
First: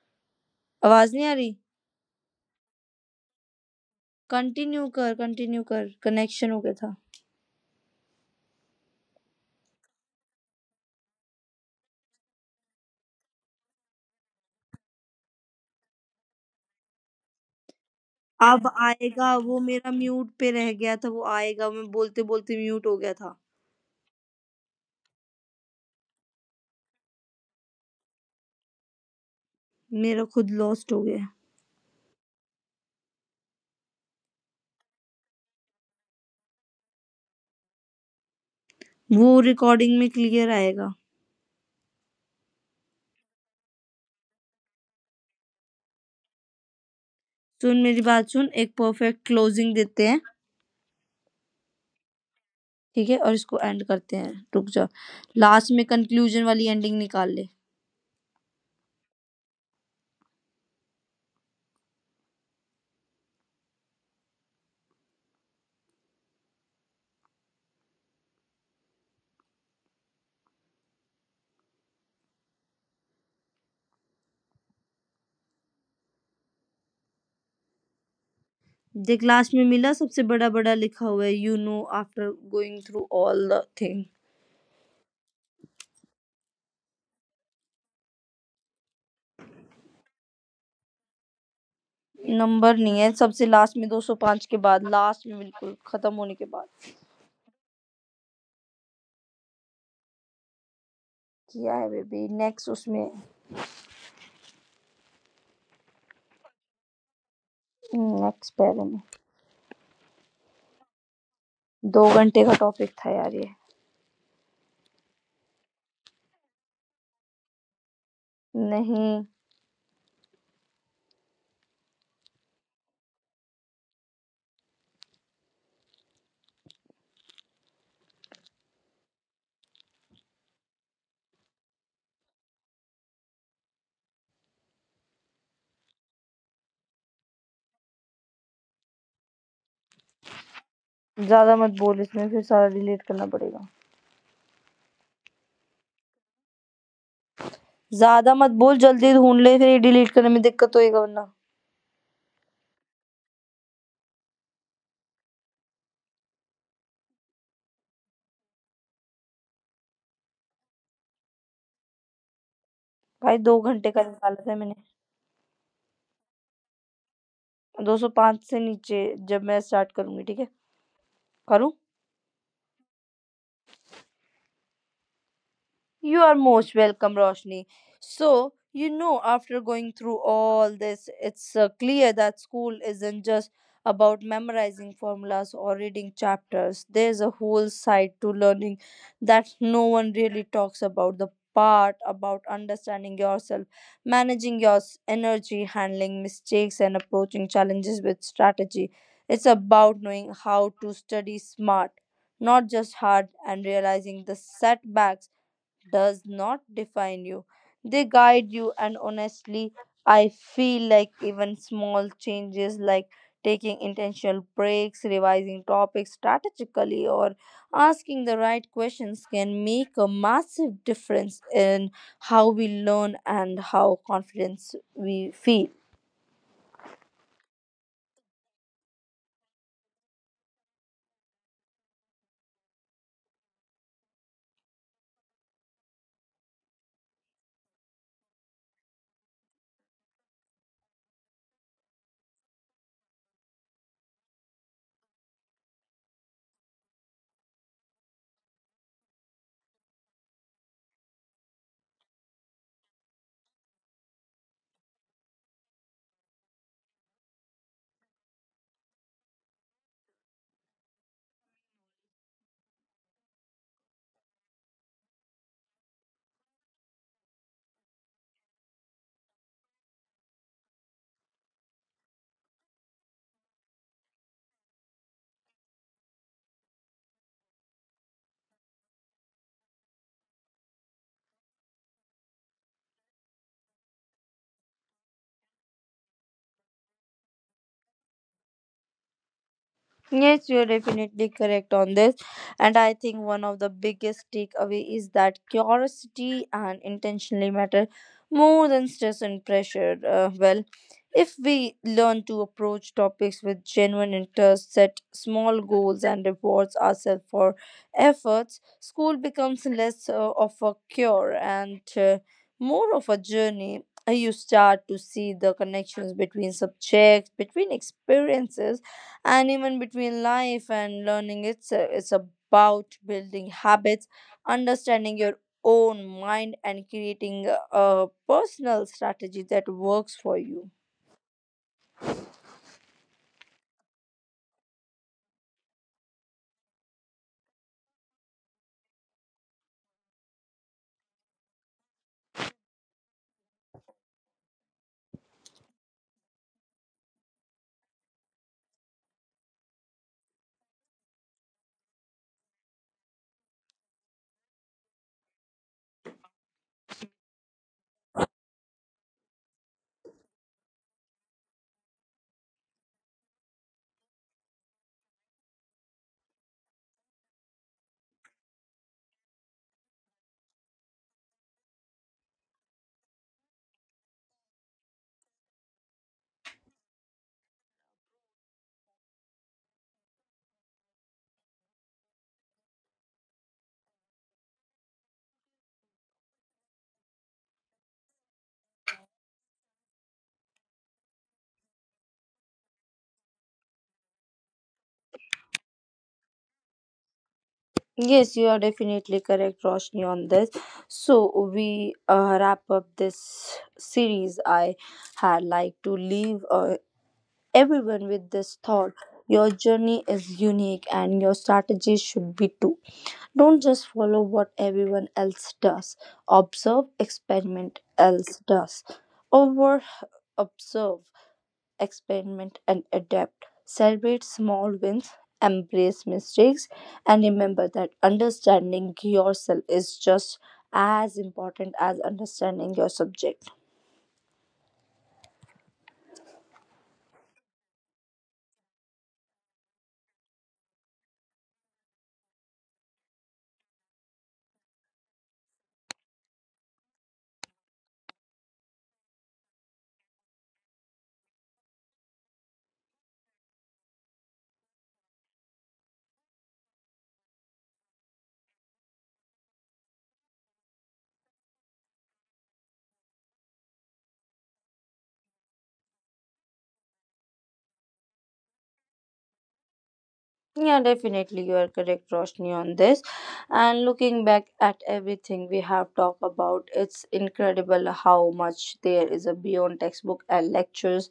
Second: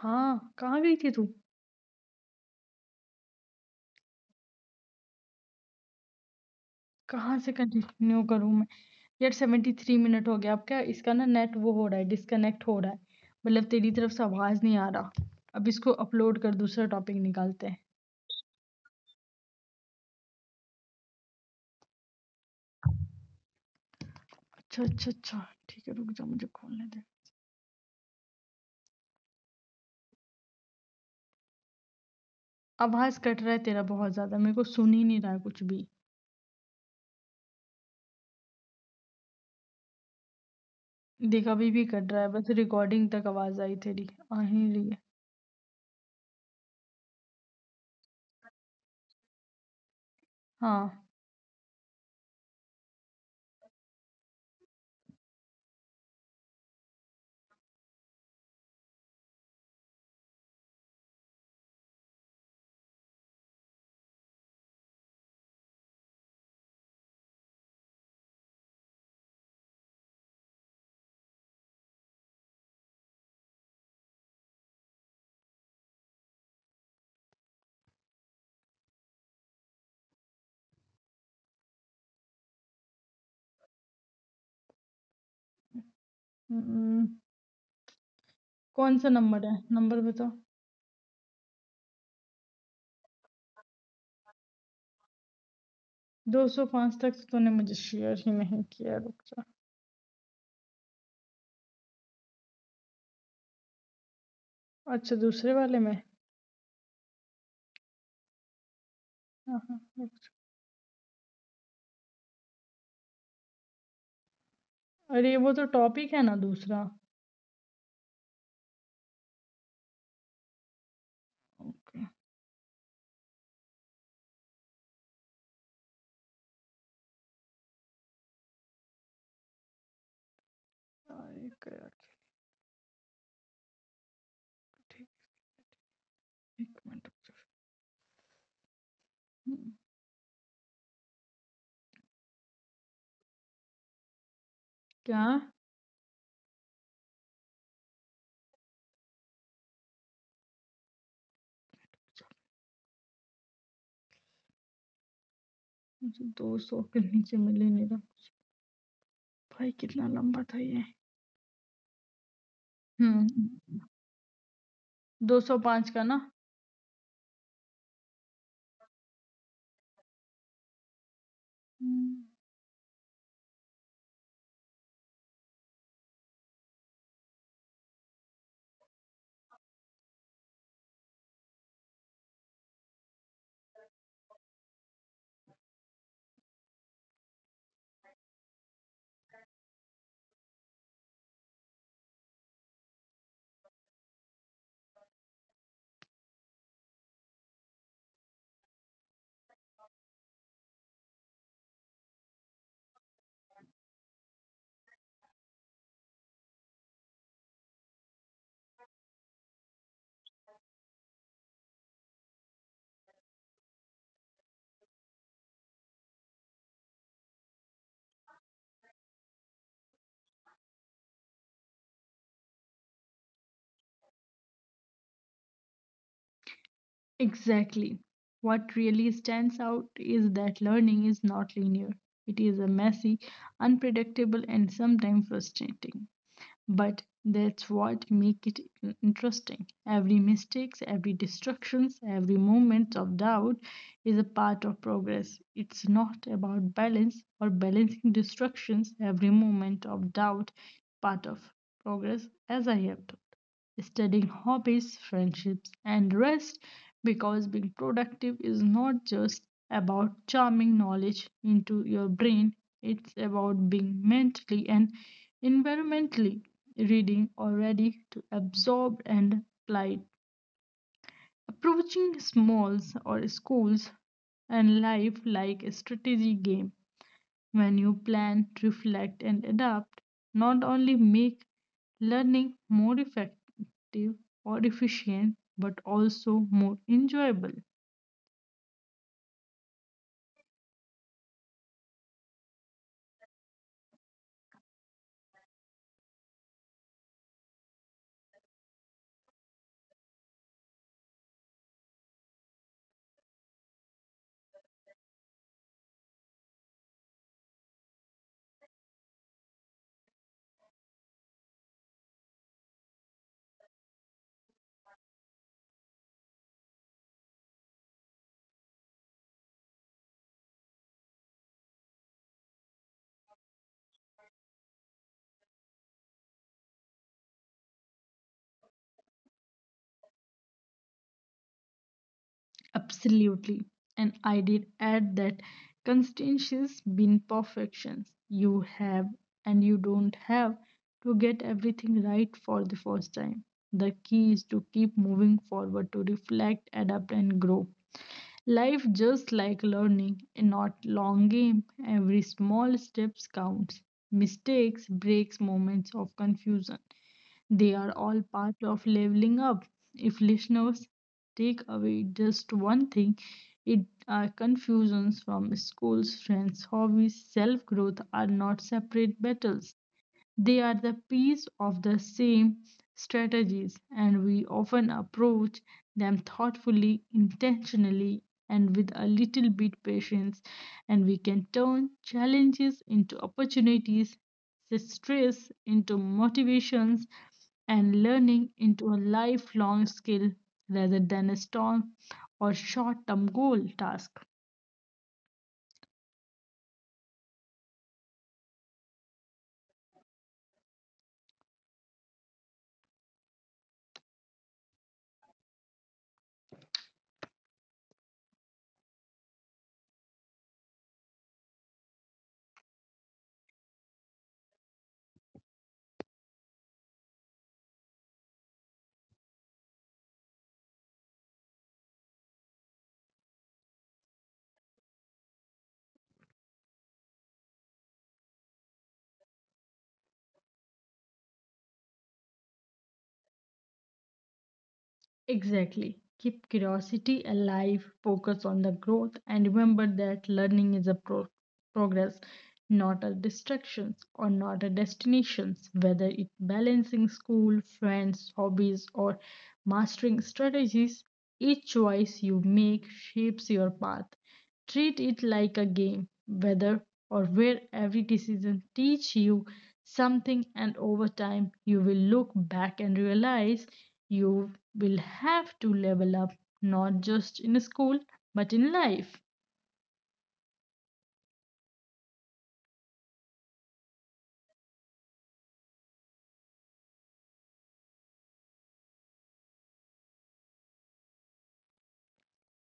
हाँ, कहाँ गई थी आवाज नहीं तू? आ रही continue कर कनेक्शन हो गया कहाँ से कंटिन्यू करूँ मैं? यार सेवेंटी थ्री मिनट हो गया, अब क्या इसका, ना नेट वो हो रहा है, डिस्कनेक्ट हो रहा है। मतलब तेरी तरफ से आवाज़ नहीं आ रहा। अब इसको अपलोड कर, दूसरा टॉपिक निकालते हैं। था अब आएगा वो मेरा म्यूट पे रह गया था वो आएगा मैं बोलते बोलते म्यूट हो गया था अच्छा, अच्छा, अच्छा। ठीक है, रुक जा मुझे खोलने दे। मेरा खुद लॉस्ट हो गया आवाज़ कट रहा है तेरा बहुत ज़्यादा, मेरे को सुन ही नहीं रहा है कुछ भी। वो रिकॉर्डिंग में देख क्लियर अभी भी आएगा कट रहा है, बस रिकॉर्डिंग तक आवाज़ आई तेरी, आ ही रही है। सुन मेरी बात सुन एक परफेक्ट हाँ। क्लोजिंग देते हैं ठीक है? और इसको एंड करते हैं रुक जा लास्ट में कंक्लूजन वाली एंडिंग निकाल ले देख लास्ट में मिला सबसे बड़ा बड़ा लिखा हुआ है you know after going through all the thing um, कौन-सा नंबर है? नंबर बता। नंबर नहीं है सबसे लास्ट में 205 के 205 तक तो बाद तूने लास्ट मुझे में बिल्कुल शेयर ही खत्म नहीं होने के किया, बाद रुक जा। किया है बेबी नेक्स्ट उसमें अच्छा दूसरे वाले में? हाँ, हाँ, रुक नेक्स्ट पैरे में दो घंटे का टॉपिक था जा। अरे यार ये वो तो टॉपिक है ना दूसरा। नहीं अरे यार, ठीक, 1 मिनट रुक जा। हुँ। ज्यादा मत बोल इसमें फिर सारा क्या? डिलीट करना पड़ेगा ज्यादा मत बोल जल्दी ढूंढ ले फिर ये डिलीट करने में दिक्कत होएगा वरना मुझे 200 के नीचे मिल ही नहीं रहा। भाई कितना लंबा था ये? हुँ। 205 भाई का दो ना। घंटे का निकाला था मैंने 205 से नीचे जब मैं Hmm. स्टार्ट करूँगी, ठीक है? करूँ? You are most welcome, Roshni. So, you know, after going through all this, it's clear that school isn't just about memorizing formulas or reading chapters. There's a whole side to learning that no one really talks about, the part about understanding yourself, managing your energy, handling mistakes, and approaching challenges with strategy. It's about knowing how to study smart, not just hard, and realizing the setbacks does not define you. They guide you, and honestly, I feel like even small changes like taking intentional breaks, revising topics strategically, or asking the right questions can make a massive difference in how we learn and how confidence we Exactly. feel. What really stands out is that learning is not linear. It is a messy, unpredictable, and sometimes frustrating. But that's what makes it interesting. Every mistakes, every distractions, every moment of doubt is a part of progress. It's not about balance or balancing distractions. Every moment of doubt part of progress as I have taught. Studying hobbies, friendships, and rest, because being productive is not just about charming knowledge into your brain, it's about being mentally and environmentally reading or ready to absorb and apply. Approaching smalls or schools and life like a strategy game when you plan, reflect, and adapt, not only make learning more effective or efficient, but also more enjoyable. Yes, you're definitely correct on this. And I think one of the biggest takeaway is that curiosity and intentionally matter more than stress and pressure. Well, if we learn to approach topics with genuine interest, set small goals, and rewards ourselves for efforts, school becomes less of a cure and more of a journey. You start to see the connections between subjects, between experiences and even between life and learning. It's about building habits, understanding your own mind and creating a personal strategy that works for you. Absolutely. And I did add that constituencies been perfections. You have and you don't have to get everything right for the first time. The key is to keep moving forward to reflect, adapt, and grow. Life just like learning, a not long game. Every small steps counts. Mistakes, breaks, moments of confusion. They are all part of leveling up. If listeners take away just one thing, it are confusions from schools, friends, hobbies, self-growth are not separate battles. They are the piece of the same strategies, and we often approach them thoughtfully, intentionally, and with a little bit patience, and we can turn challenges into opportunities, stress into motivations, and learning into a lifelong skill rather than a storm or short term goal task. Yes, you are definitely correct, Roshni, on this. So we wrap up this series. I had like to leave everyone with this thought. Your journey is unique and your strategy should be too. Don't just follow what everyone else does. Observe, experiment, else does. Over Observe, experiment, and adapt. Celebrate small wins, embrace mistakes, and remember that understanding yourself is just as important as understanding your subject. Exactly. Keep curiosity alive, focus on the growth, and remember that learning is a progress, not a distraction or not a destination, whether it balancing school, friends, hobbies, or mastering strategies. Each choice you make shapes your path. Treat it like a game, whether or where every decision teach you something, and over time you will look back and realize you will have to level up, not just in school but in life. Yeah, definitely, you are correct, Roshni, on this. And looking back at everything we have talked about, it's incredible how much there is a beyond textbook and lectures.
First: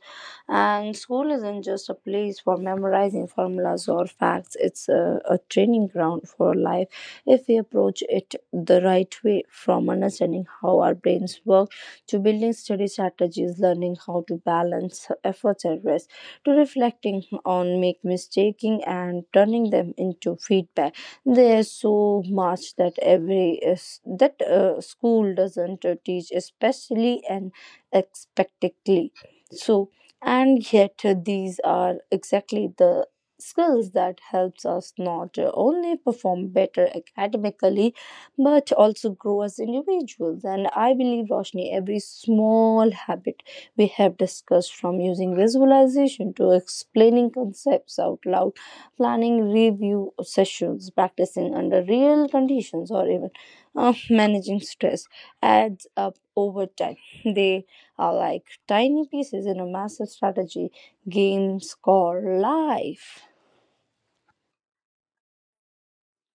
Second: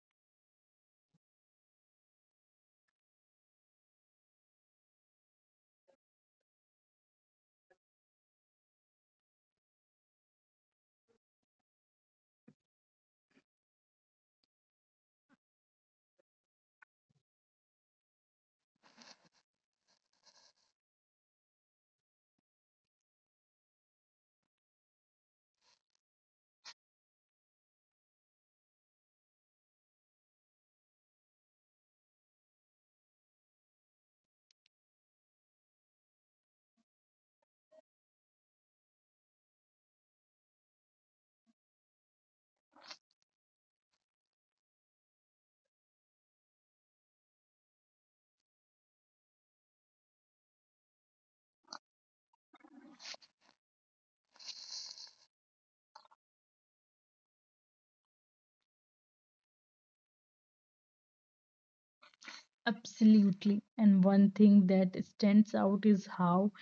And school isn't just a place for memorizing formulas or facts, a training ground for life if we approach it the right way. From understanding how our brains work to building study strategies, learning how to balance efforts and rest, to reflecting on make mistaking and turning them into feedback, there's so much that every is that school doesn't teach especially and expectantly. So and yet these are exactly the skills that helps us not only perform better academically but also grow as individuals. And I believe, Roshni, every small habit we have discussed, from using visualization to explaining concepts out loud, planning review sessions, practicing under real conditions, or even managing stress, adds up over time. They are like tiny pieces in a massive strategy, game, score, life. Absolutely. And one thing that stands out is how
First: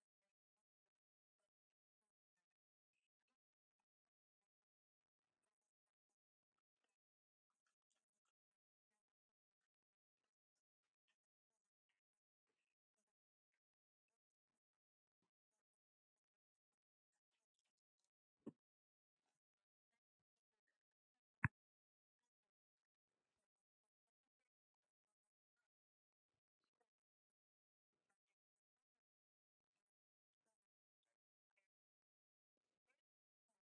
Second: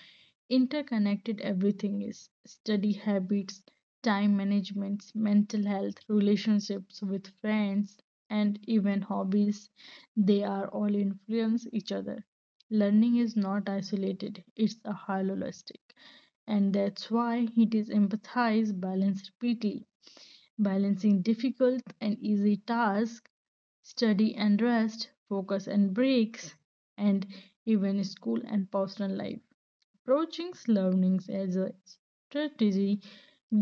interconnected everything is: study habits, time management, mental health, relationships with friends, and even hobbies. They are all influence each other. Learning is not isolated, it's a holistic, and that's why it is empathized balanced repeatedly, balancing difficult and easy tasks, study and rest, focus and breaks, and even school and personal life. Approaching learning as a strategy,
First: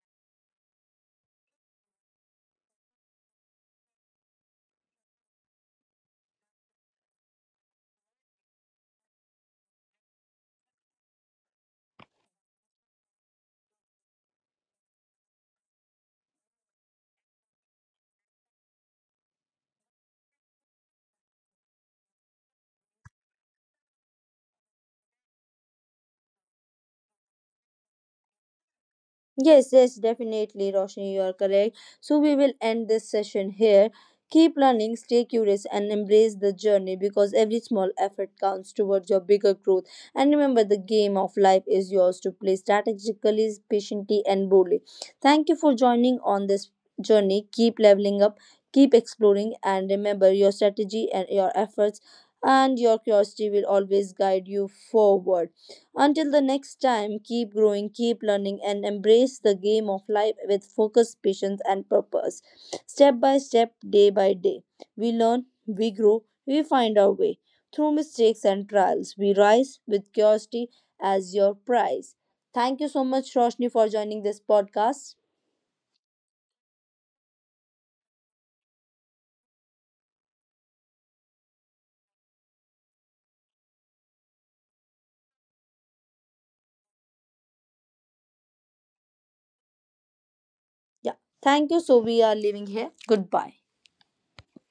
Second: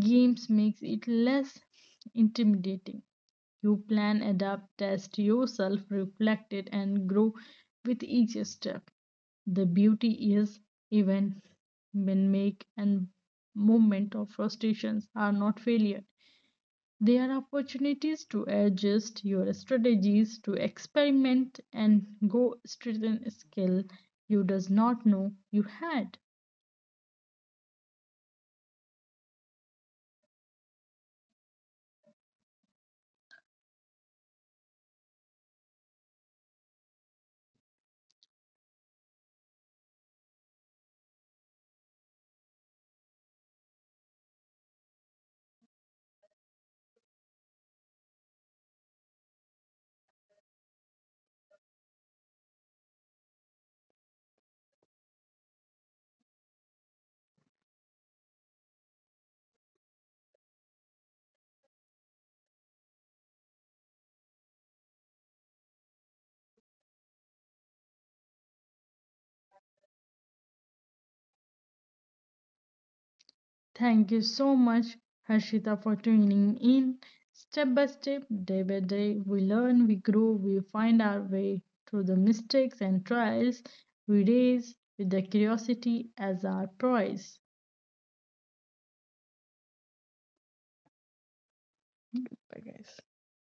games makes it less intimidating. You plan, adapt, test yourself, reflect it, and grow with each step. The beauty is even when make and moment of frustrations are not failure. There are opportunities to adjust your strategies, to experiment and go strengthen a skill you does not know you had. Yes, yes, definitely, Roshni, you are correct. So we will end this session here. Keep learning, stay curious, and embrace the journey because every small effort counts towards your bigger growth. And remember, the game of life is yours to play strategically, patiently, and boldly. Thank you for joining on this journey. Keep leveling up, keep exploring, and remember your strategy and your efforts and your curiosity will always guide you forward. Until the next time, keep growing, keep learning, and embrace the game of life with focus, patience, and purpose. Step by step, day by day, we learn, we grow, we find our way. Through mistakes and trials, we rise with curiosity as your prize. Thank you so much, Roshni, for joining this podcast. Thank you so much, Harshita, for tuning in. Step by step, day by day, we learn, we grow, we find our way through the mistakes and trials. We raise with the curiosity as our prize. Yeah, thank you. So, we are leaving here. Goodbye.